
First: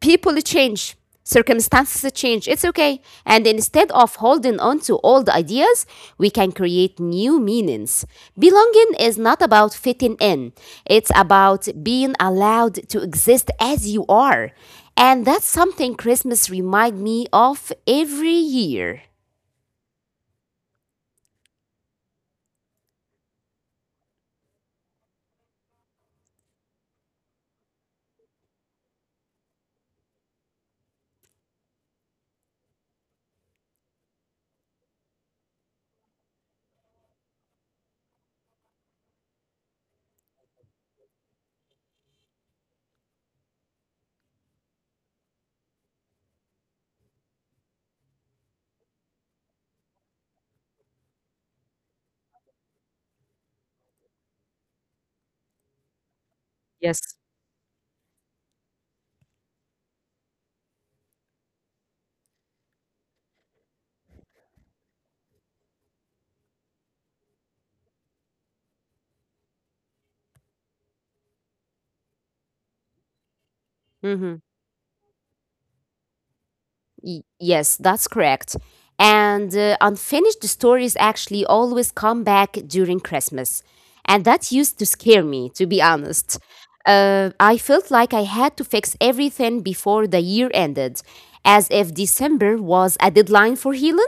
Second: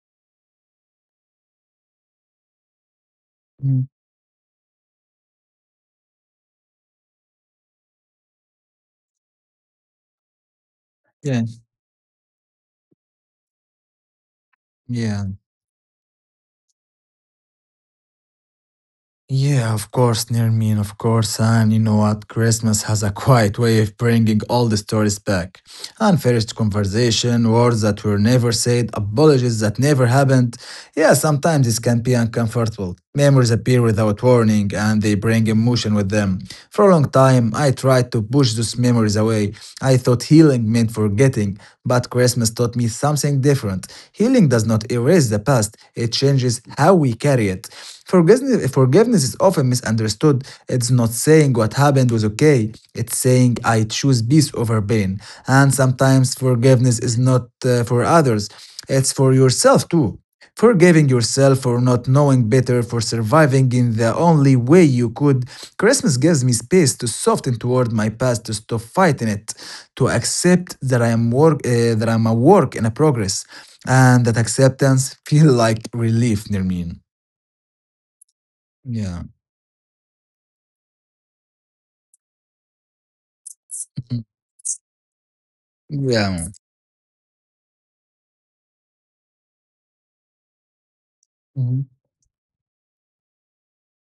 S2: people change, circumstances change. It's okay, and
S1: Mhm.
S2: instead of holding on to old ideas, we can create new meanings. Belonging is not about fitting in, it's
S1: Yeah.
S2: about being allowed to exist as you are, and
S1: Yeah.
S2: that's something Christmas remind me of every year.
S1: Yeah, of course, Nermin, of course. And you know what? Christmas has a quiet way of bringing all the stories back. Unfinished conversation, words that were never said, apologies that never happened. Yeah, sometimes this can be uncomfortable. Memories appear without warning and they bring emotion with them. For a long time, I tried to push those memories away. I thought healing meant forgetting, but Christmas taught me something different. Healing does not erase the past, it changes how we carry it. Forgiveness, forgiveness is often misunderstood. It's not saying what happened was okay, it's saying I choose peace over pain. And sometimes forgiveness
S2: Yes.
S1: is not uh, for others, it's for yourself too, forgiving yourself for not knowing better, for surviving in the only way you could. Christmas gives me space to soften toward my past, to stop fighting it, to accept that I am work, uh, that I'm a work in a progress, and that
S2: Mhm.
S1: acceptance feel like relief, Nermin.
S2: Y- yes, that's correct.
S1: Yeah,
S2: And uh, unfinished stories actually always come back during Christmas. And
S1: mhm,
S2: that used to scare me, to be honest.
S1: yeah,
S2: Uh, I felt like I had to fix everything before the year ended, as
S1: mhm,
S2: if December was a deadline for healing.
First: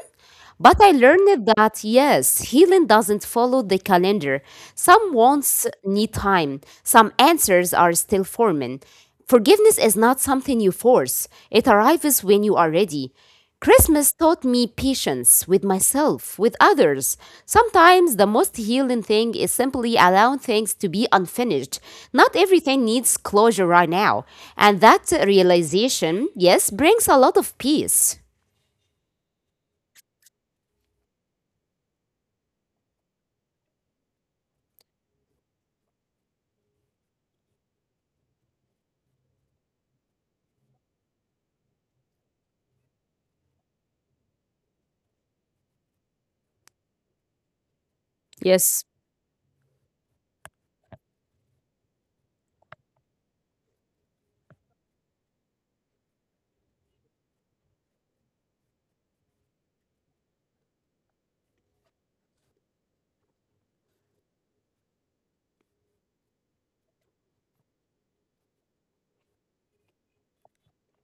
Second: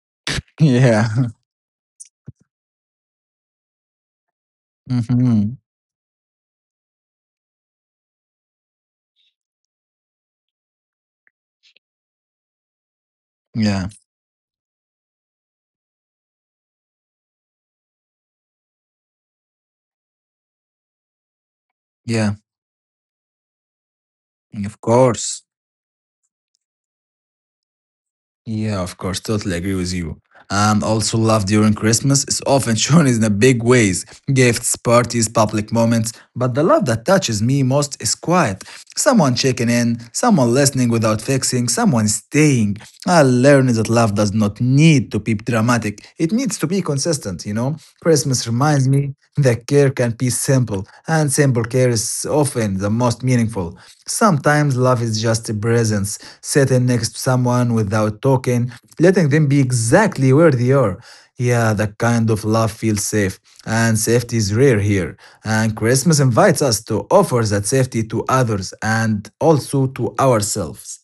S2: But I
S1: yeah,
S2: learned that yes, healing doesn't follow the calendar. Some
S1: mhm,
S2: wants need time, some answers are still forming. Forgiveness is not something you force, it arrives when you are ready.
S1: yeah,
S2: Christmas taught me patience with myself, with others. Sometimes the most healing thing is simply allowing things to be unfinished. Not
S1: yeah.
S2: everything needs closure right now.
S1: Of
S2: And that
S1: course.
S2: realization, yes, brings a lot of peace.
S1: Yeah, of course, totally agree with you. And also, love during Christmas is often shown in the big ways: gifts, parties, public moments. But the love that touches me most is quiet. Someone checking in, someone listening without fixing, someone staying. I learned that love does not need to be dramatic dramatic. It needs to be consistent, you know? Christmas
S2: Yes.
S1: reminds me that care can be simple, and simple care is often the most meaningful. Sometimes love is just a presence, sitting next to someone without talking, letting them be exactly where they are. Yeah, that kind of love feels safe, and safety is rare here. And Christmas invites us to offer that safety to others and also to ourselves.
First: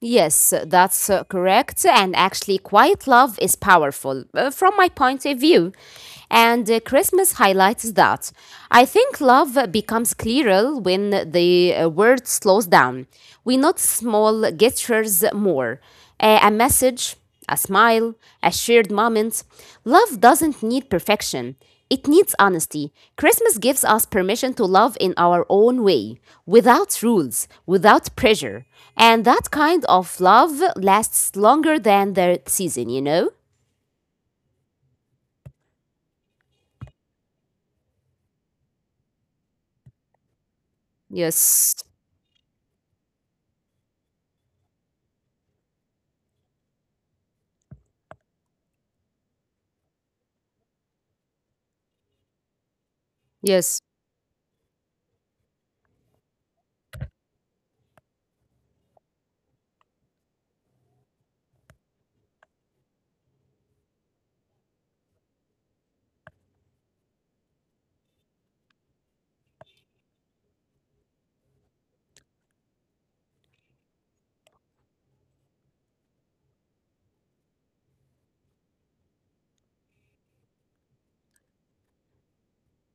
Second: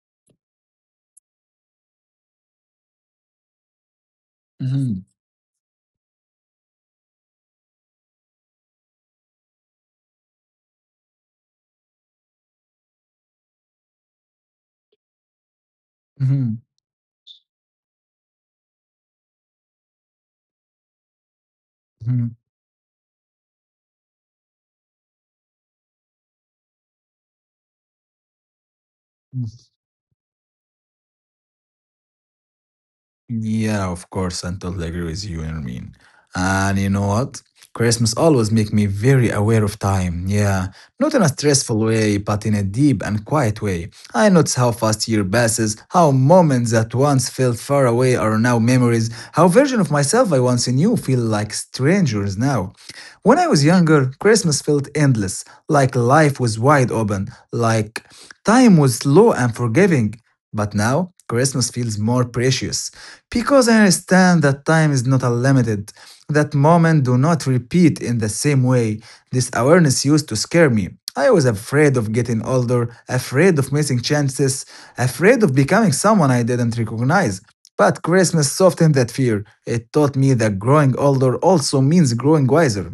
S2: Yes, uh, that's uh, correct. And actually, quiet love is powerful uh, from my
S1: Mhm,
S2: point of view. And uh, Christmas highlights that. I think love becomes clearer when the uh, word slows down. We notice small gestures more, uh, a
S1: mhm,
S2: message, a smile, a shared moment. Love doesn't need perfection, it
S1: mhm,
S2: needs honesty. Christmas gives us permission to love in our own way, without rules, without pressure. And that
S1: mhm.
S2: kind of love lasts longer than the season, you know?
S1: Yeah, of course, I totally agree with you, Nermeen. And you know what? Christmas always make me very aware of time. Yeah, not in a
S2: Yes.
S1: stressful way, but in a deep and quiet way. I notice how fast year passes, how moments that once felt far away are now memories, how version of myself I once knew feel like strangers now. When I was
S2: Yes.
S1: younger, Christmas felt endless, like life was wide open, like time was slow and forgiving. But now, Christmas feels more precious because I understand that time is not unlimited, that moments do not repeat in the same way. This awareness used to scare me. I was afraid of getting older, afraid of missing chances, afraid of becoming someone I didn't recognize. But Christmas softened that fear. It taught me that growing older also means growing wiser.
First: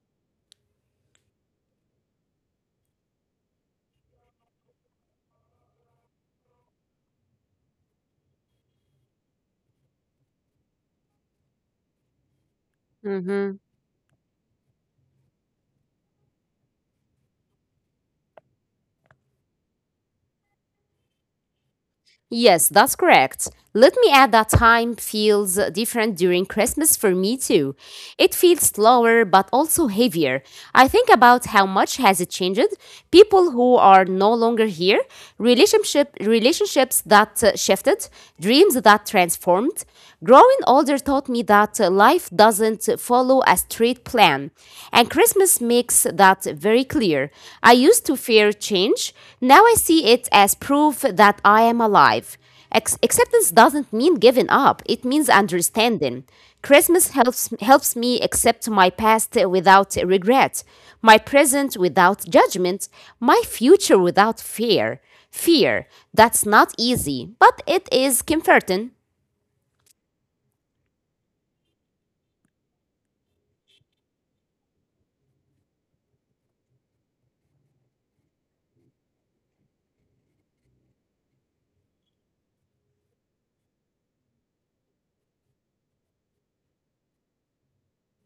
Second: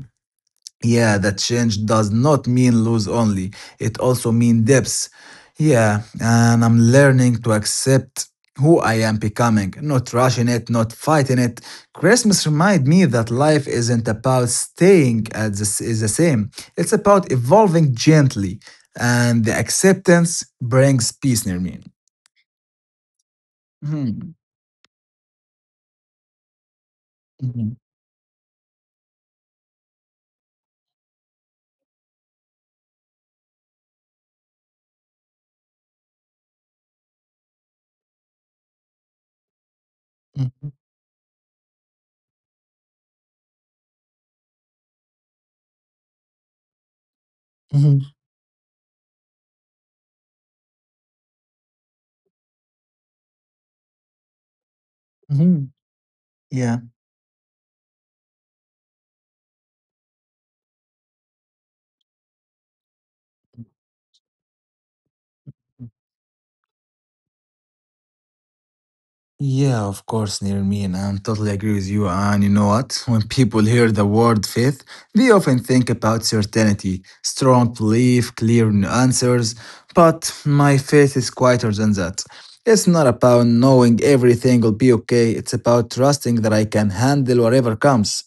S1: Yeah, that change does not mean lose only. It also means depths. Yeah, and I'm learning to accept who I am becoming, not rushing it, not fighting it. Christmas remind me that
S2: Hmm.
S1: life isn't about staying at the, s- is the same. It's about evolving gently, and the acceptance brings peace near me.
S2: Yes, that's correct. Let me add
S1: Mhm,
S2: that time feels different during Christmas for me
S1: mhm,
S2: too. It feels slower but also heavier. I think about how much has it changed, people who are no longer here, relationship relationships that uh, shifted, dreams that transformed. Growing
S1: mhm,
S2: older taught me that uh, life doesn't follow a straight plan, and Christmas makes that very clear. I
S1: mhm,
S2: used to fear change. Now I see it as proof that I am alive. Ex- acceptance doesn't mean giving up, it means
S1: mhm.
S2: understanding.
S1: Yeah.
S2: Christmas helps, helps me accept my past without regret, my present without judgment, my future without fear. Fear, that's not easy, but it is comforting.
S1: Yeah, of course, me, and I totally agree with you. And you know what? When people hear the word faith, they often think about certainty, strong belief, clear answers. But my faith is quieter than that. It's not about knowing everything will be okay, it's about trusting that I can handle whatever comes.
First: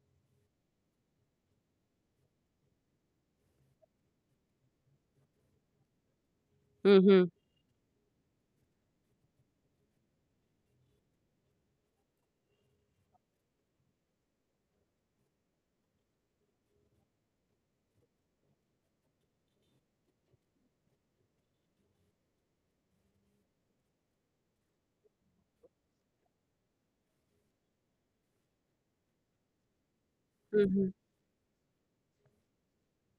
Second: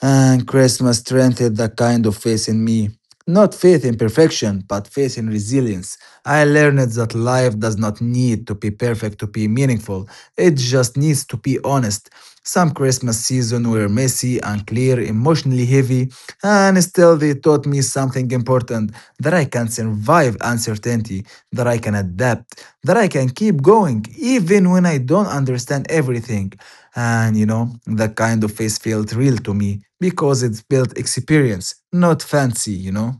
S1: And Christmas strengthened that kind of faith in me. Not faith in perfection, but faith in resilience. I learned that
S2: Hmm.
S1: life does not need to be perfect to be meaningful, it just needs to be honest. Some Christmas season were messy, unclear, emotionally heavy, and still, they taught me something important that I can survive uncertainty, that I can adapt, that I can keep going, even when I don't understand everything. And you know, that kind of face felt real to me because it's
S2: Hmm.
S1: built experience, not fancy, you know?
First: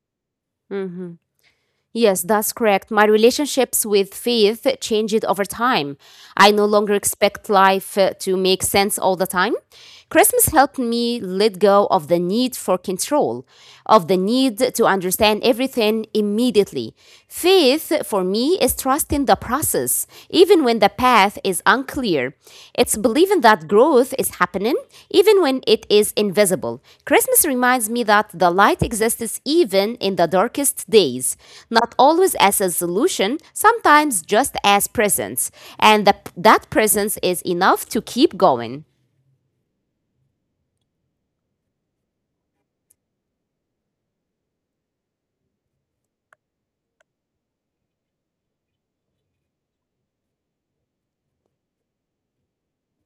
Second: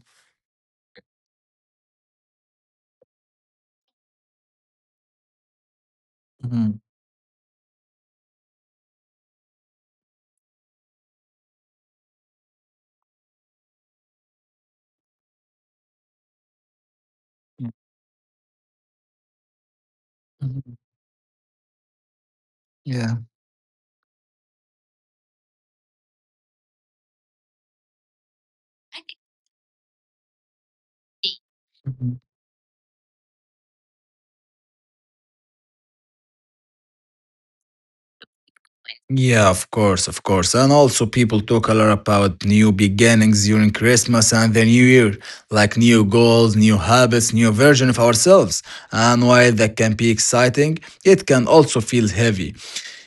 S2: Hmm. Yes, that's correct. My relationships with faith changed over time. I no
S1: Mhm.
S2: longer expect life uh, to make sense all the time. Christmas helped me let go of the need for control, of the need to understand everything immediately. Faith, for me, is trusting the process, even
S1: Mhm.
S2: when the path is unclear. It's
S1: Yeah.
S2: believing that growth is happening, even when it is invisible. Christmas reminds me that the light exists even in the darkest days, not always as a solution, sometimes just as presence. And the, that presence is enough to keep going.
S1: Yeah, of course, of course. And also, people talk a lot about new beginnings during Christmas and the New Year, like new goals, new habits, new version of ourselves. And while that can be exciting, it can also feel heavy.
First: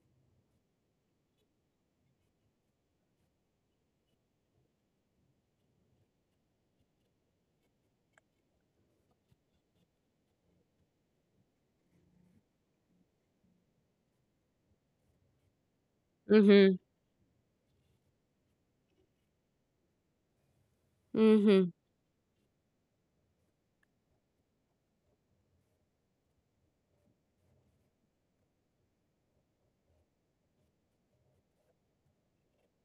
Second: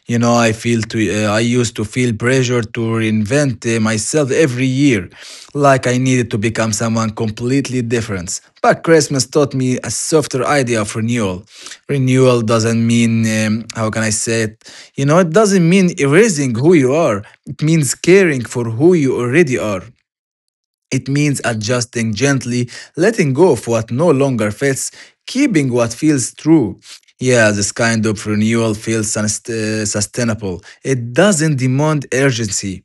S1: You know, I feel to uh, I used to feel pressure to reinvent uh, myself every year, like I needed to become someone completely different. But Christmas taught me a softer idea of renewal. Renewal doesn't mean um, how can I say it? You know, it doesn't mean erasing who
S2: Mm-hmm.
S1: you are. It means caring for who you already are. It means
S2: Mm-hmm.
S1: adjusting gently, letting go of what no longer fits, keeping what feels true. Yeah, this kind of renewal feels sus- uh, sustainable. It doesn't demand urgency.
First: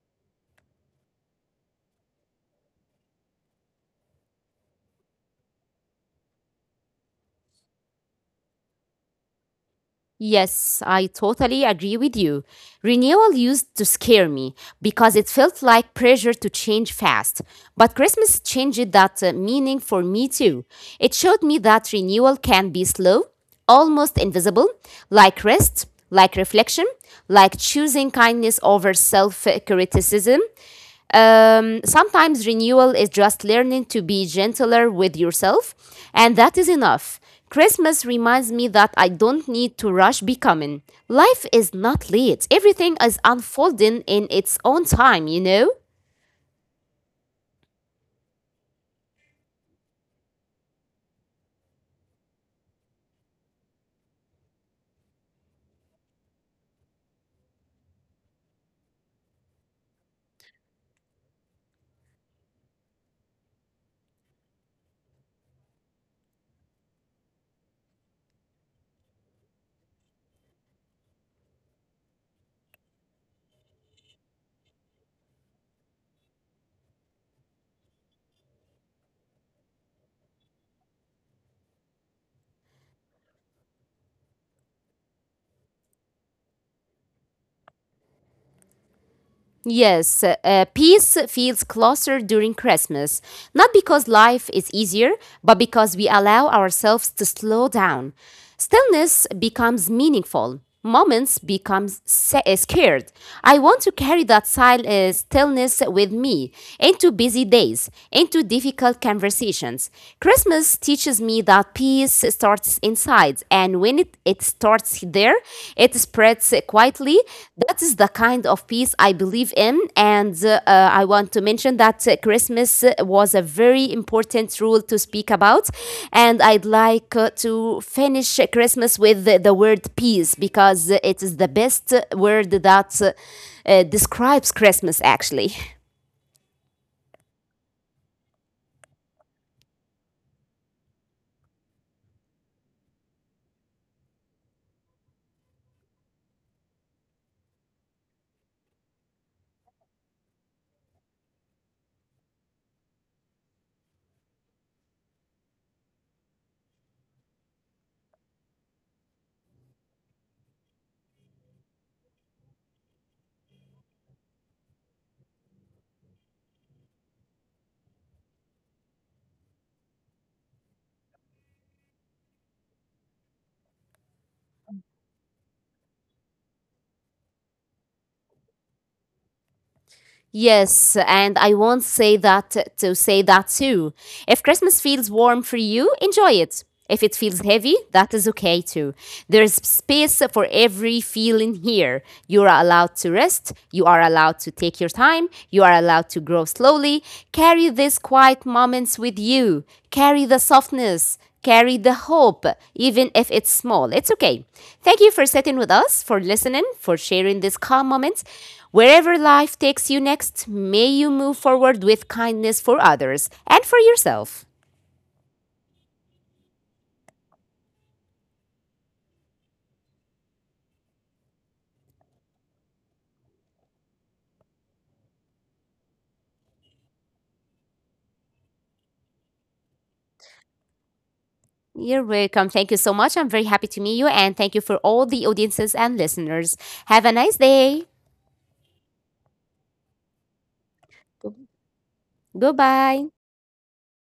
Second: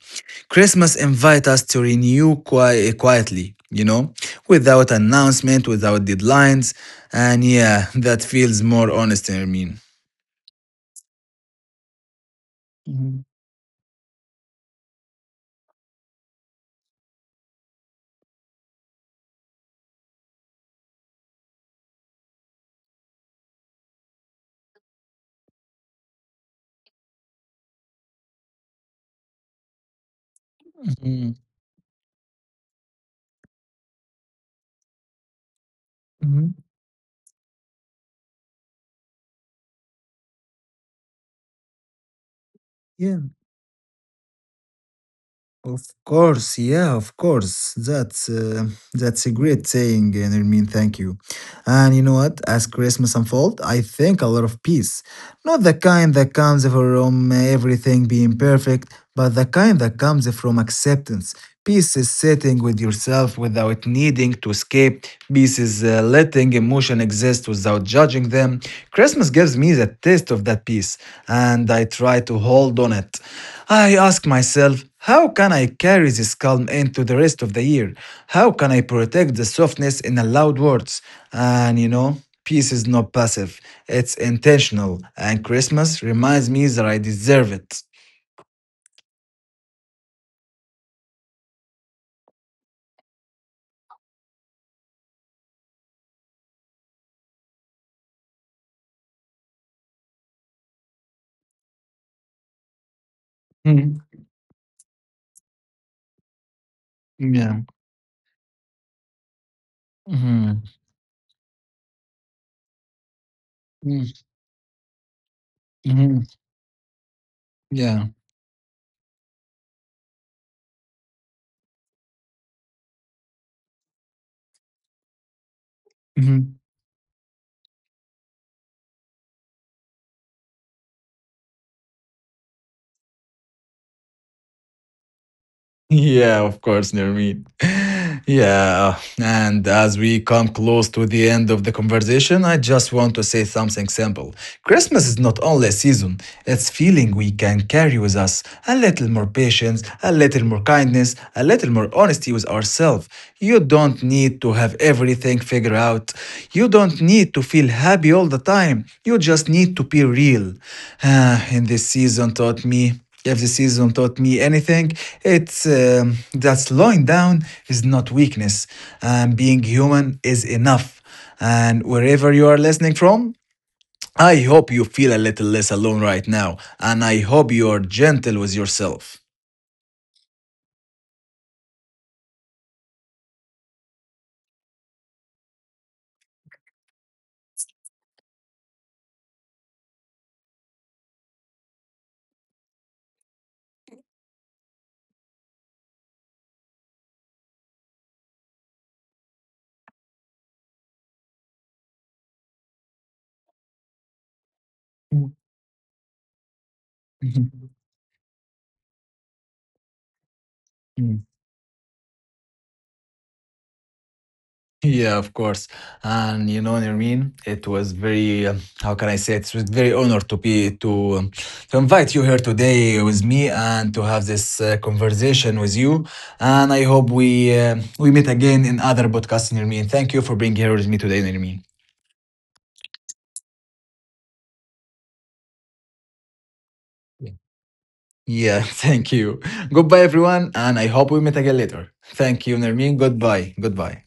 S1: Christmas invites us to renew qui- quietly, you know, without announcement, without deadlines. And yeah, that feels more honest, I mean.
S2: Yes, I totally agree with you.
S1: Mhm,
S2: Renewal used to scare me because it felt like pressure to change fast. But Christmas changed that uh, meaning for me too. It showed me that renewal can be slow, almost invisible, like rest, like reflection, like choosing kindness over self criticism.
S1: mhm,
S2: Um, sometimes renewal is just learning to be gentler with yourself, and
S1: mhm.
S2: that is enough. Christmas reminds me that I don't need to rush becoming. Life is not late, everything is
S1: Yeah.
S2: unfolding in its own time, you know?
S1: Of course, yeah, of course. That's uh, that's a great saying, and I mean, thank you. And you know what? As Christmas unfolds, I think a lot of peace, not the kind that comes from everything being perfect, but the kind that comes from acceptance. Peace is sitting with yourself without needing to escape. Peace is uh, letting emotion exist without judging them. Christmas gives me the taste of that peace, and I try to hold on it. I ask myself. How can I carry this calm into the rest of the year? How can I protect the softness in the loud words? And you know, peace is not passive, it's intentional. And Christmas reminds me that I deserve it.
S2: Yes, uh, peace feels closer during Christmas, not because life is easier, but because we allow ourselves to slow down. Stillness becomes meaningful. Moments become sa- uh, scared. I want to
S1: Mhm.
S2: carry that sil- uh, stillness with me into busy
S1: Yeah.
S2: days, into difficult conversations.
S1: Mhm.
S2: Christmas teaches me that that peace starts inside. And when
S1: Mm.
S2: it, it starts there, it
S1: Mhm.
S2: spreads quietly. That is
S1: Yeah.
S2: the kind of peace I believe in. And uh, uh, I want to mention that uh, Christmas was a very important rule to speak about. And
S1: Mhm.
S2: I'd like uh, to finish Christmas with the, the word peace because it is the best word that uh, uh, describes Christmas, actually.
S1: Yeah, of course, Nirmeen. Yeah, and as we come close to the end of the conversation, I just want to say something simple. Christmas is not only a season, it's feeling we can carry with us. A little more patience, a little more kindness, a little more honesty with ourselves. You don't need to have everything figured out. You don't need to feel happy all the time. You just need to be real. Ah, and this season taught me. If the season taught me anything, it's um, that slowing down is not weakness, and being human is enough. And wherever you are listening from, I hope you feel a little less alone right now, and I hope you are gentle with yourself.
S2: Yes, and I won't say that to say that too. If Christmas feels warm for you, enjoy it. If it feels heavy, that is okay too. There is space for every feeling here. You are allowed to rest, you are allowed to take your time, you are allowed to grow slowly. Carry these quiet moments with you. Carry the softness, carry the hope, even if it's small. It's okay. Thank you for sitting with us, for listening, for sharing these calm moments. Wherever life takes you next, may you move forward with kindness for others and for yourself.
S1: Yeah, of course. And you know, Nirmeen, it was very, um, how can I say, it It was very honored to be to um, to invite you here today with me and to have this uh, conversation with you. And I hope we uh, we meet again in other podcasts, Nirmeen. Thank you for being here with me today, Nirmeen.
S2: You're welcome. Thank you so much. I'm very happy to meet you, and thank you for all the audiences and listeners. Have a nice day.
S1: Yeah, thank you. Goodbye, everyone, and I hope we meet again later. Thank you, Nirmeen.
S2: Goodbye.
S1: Goodbye. Goodbye.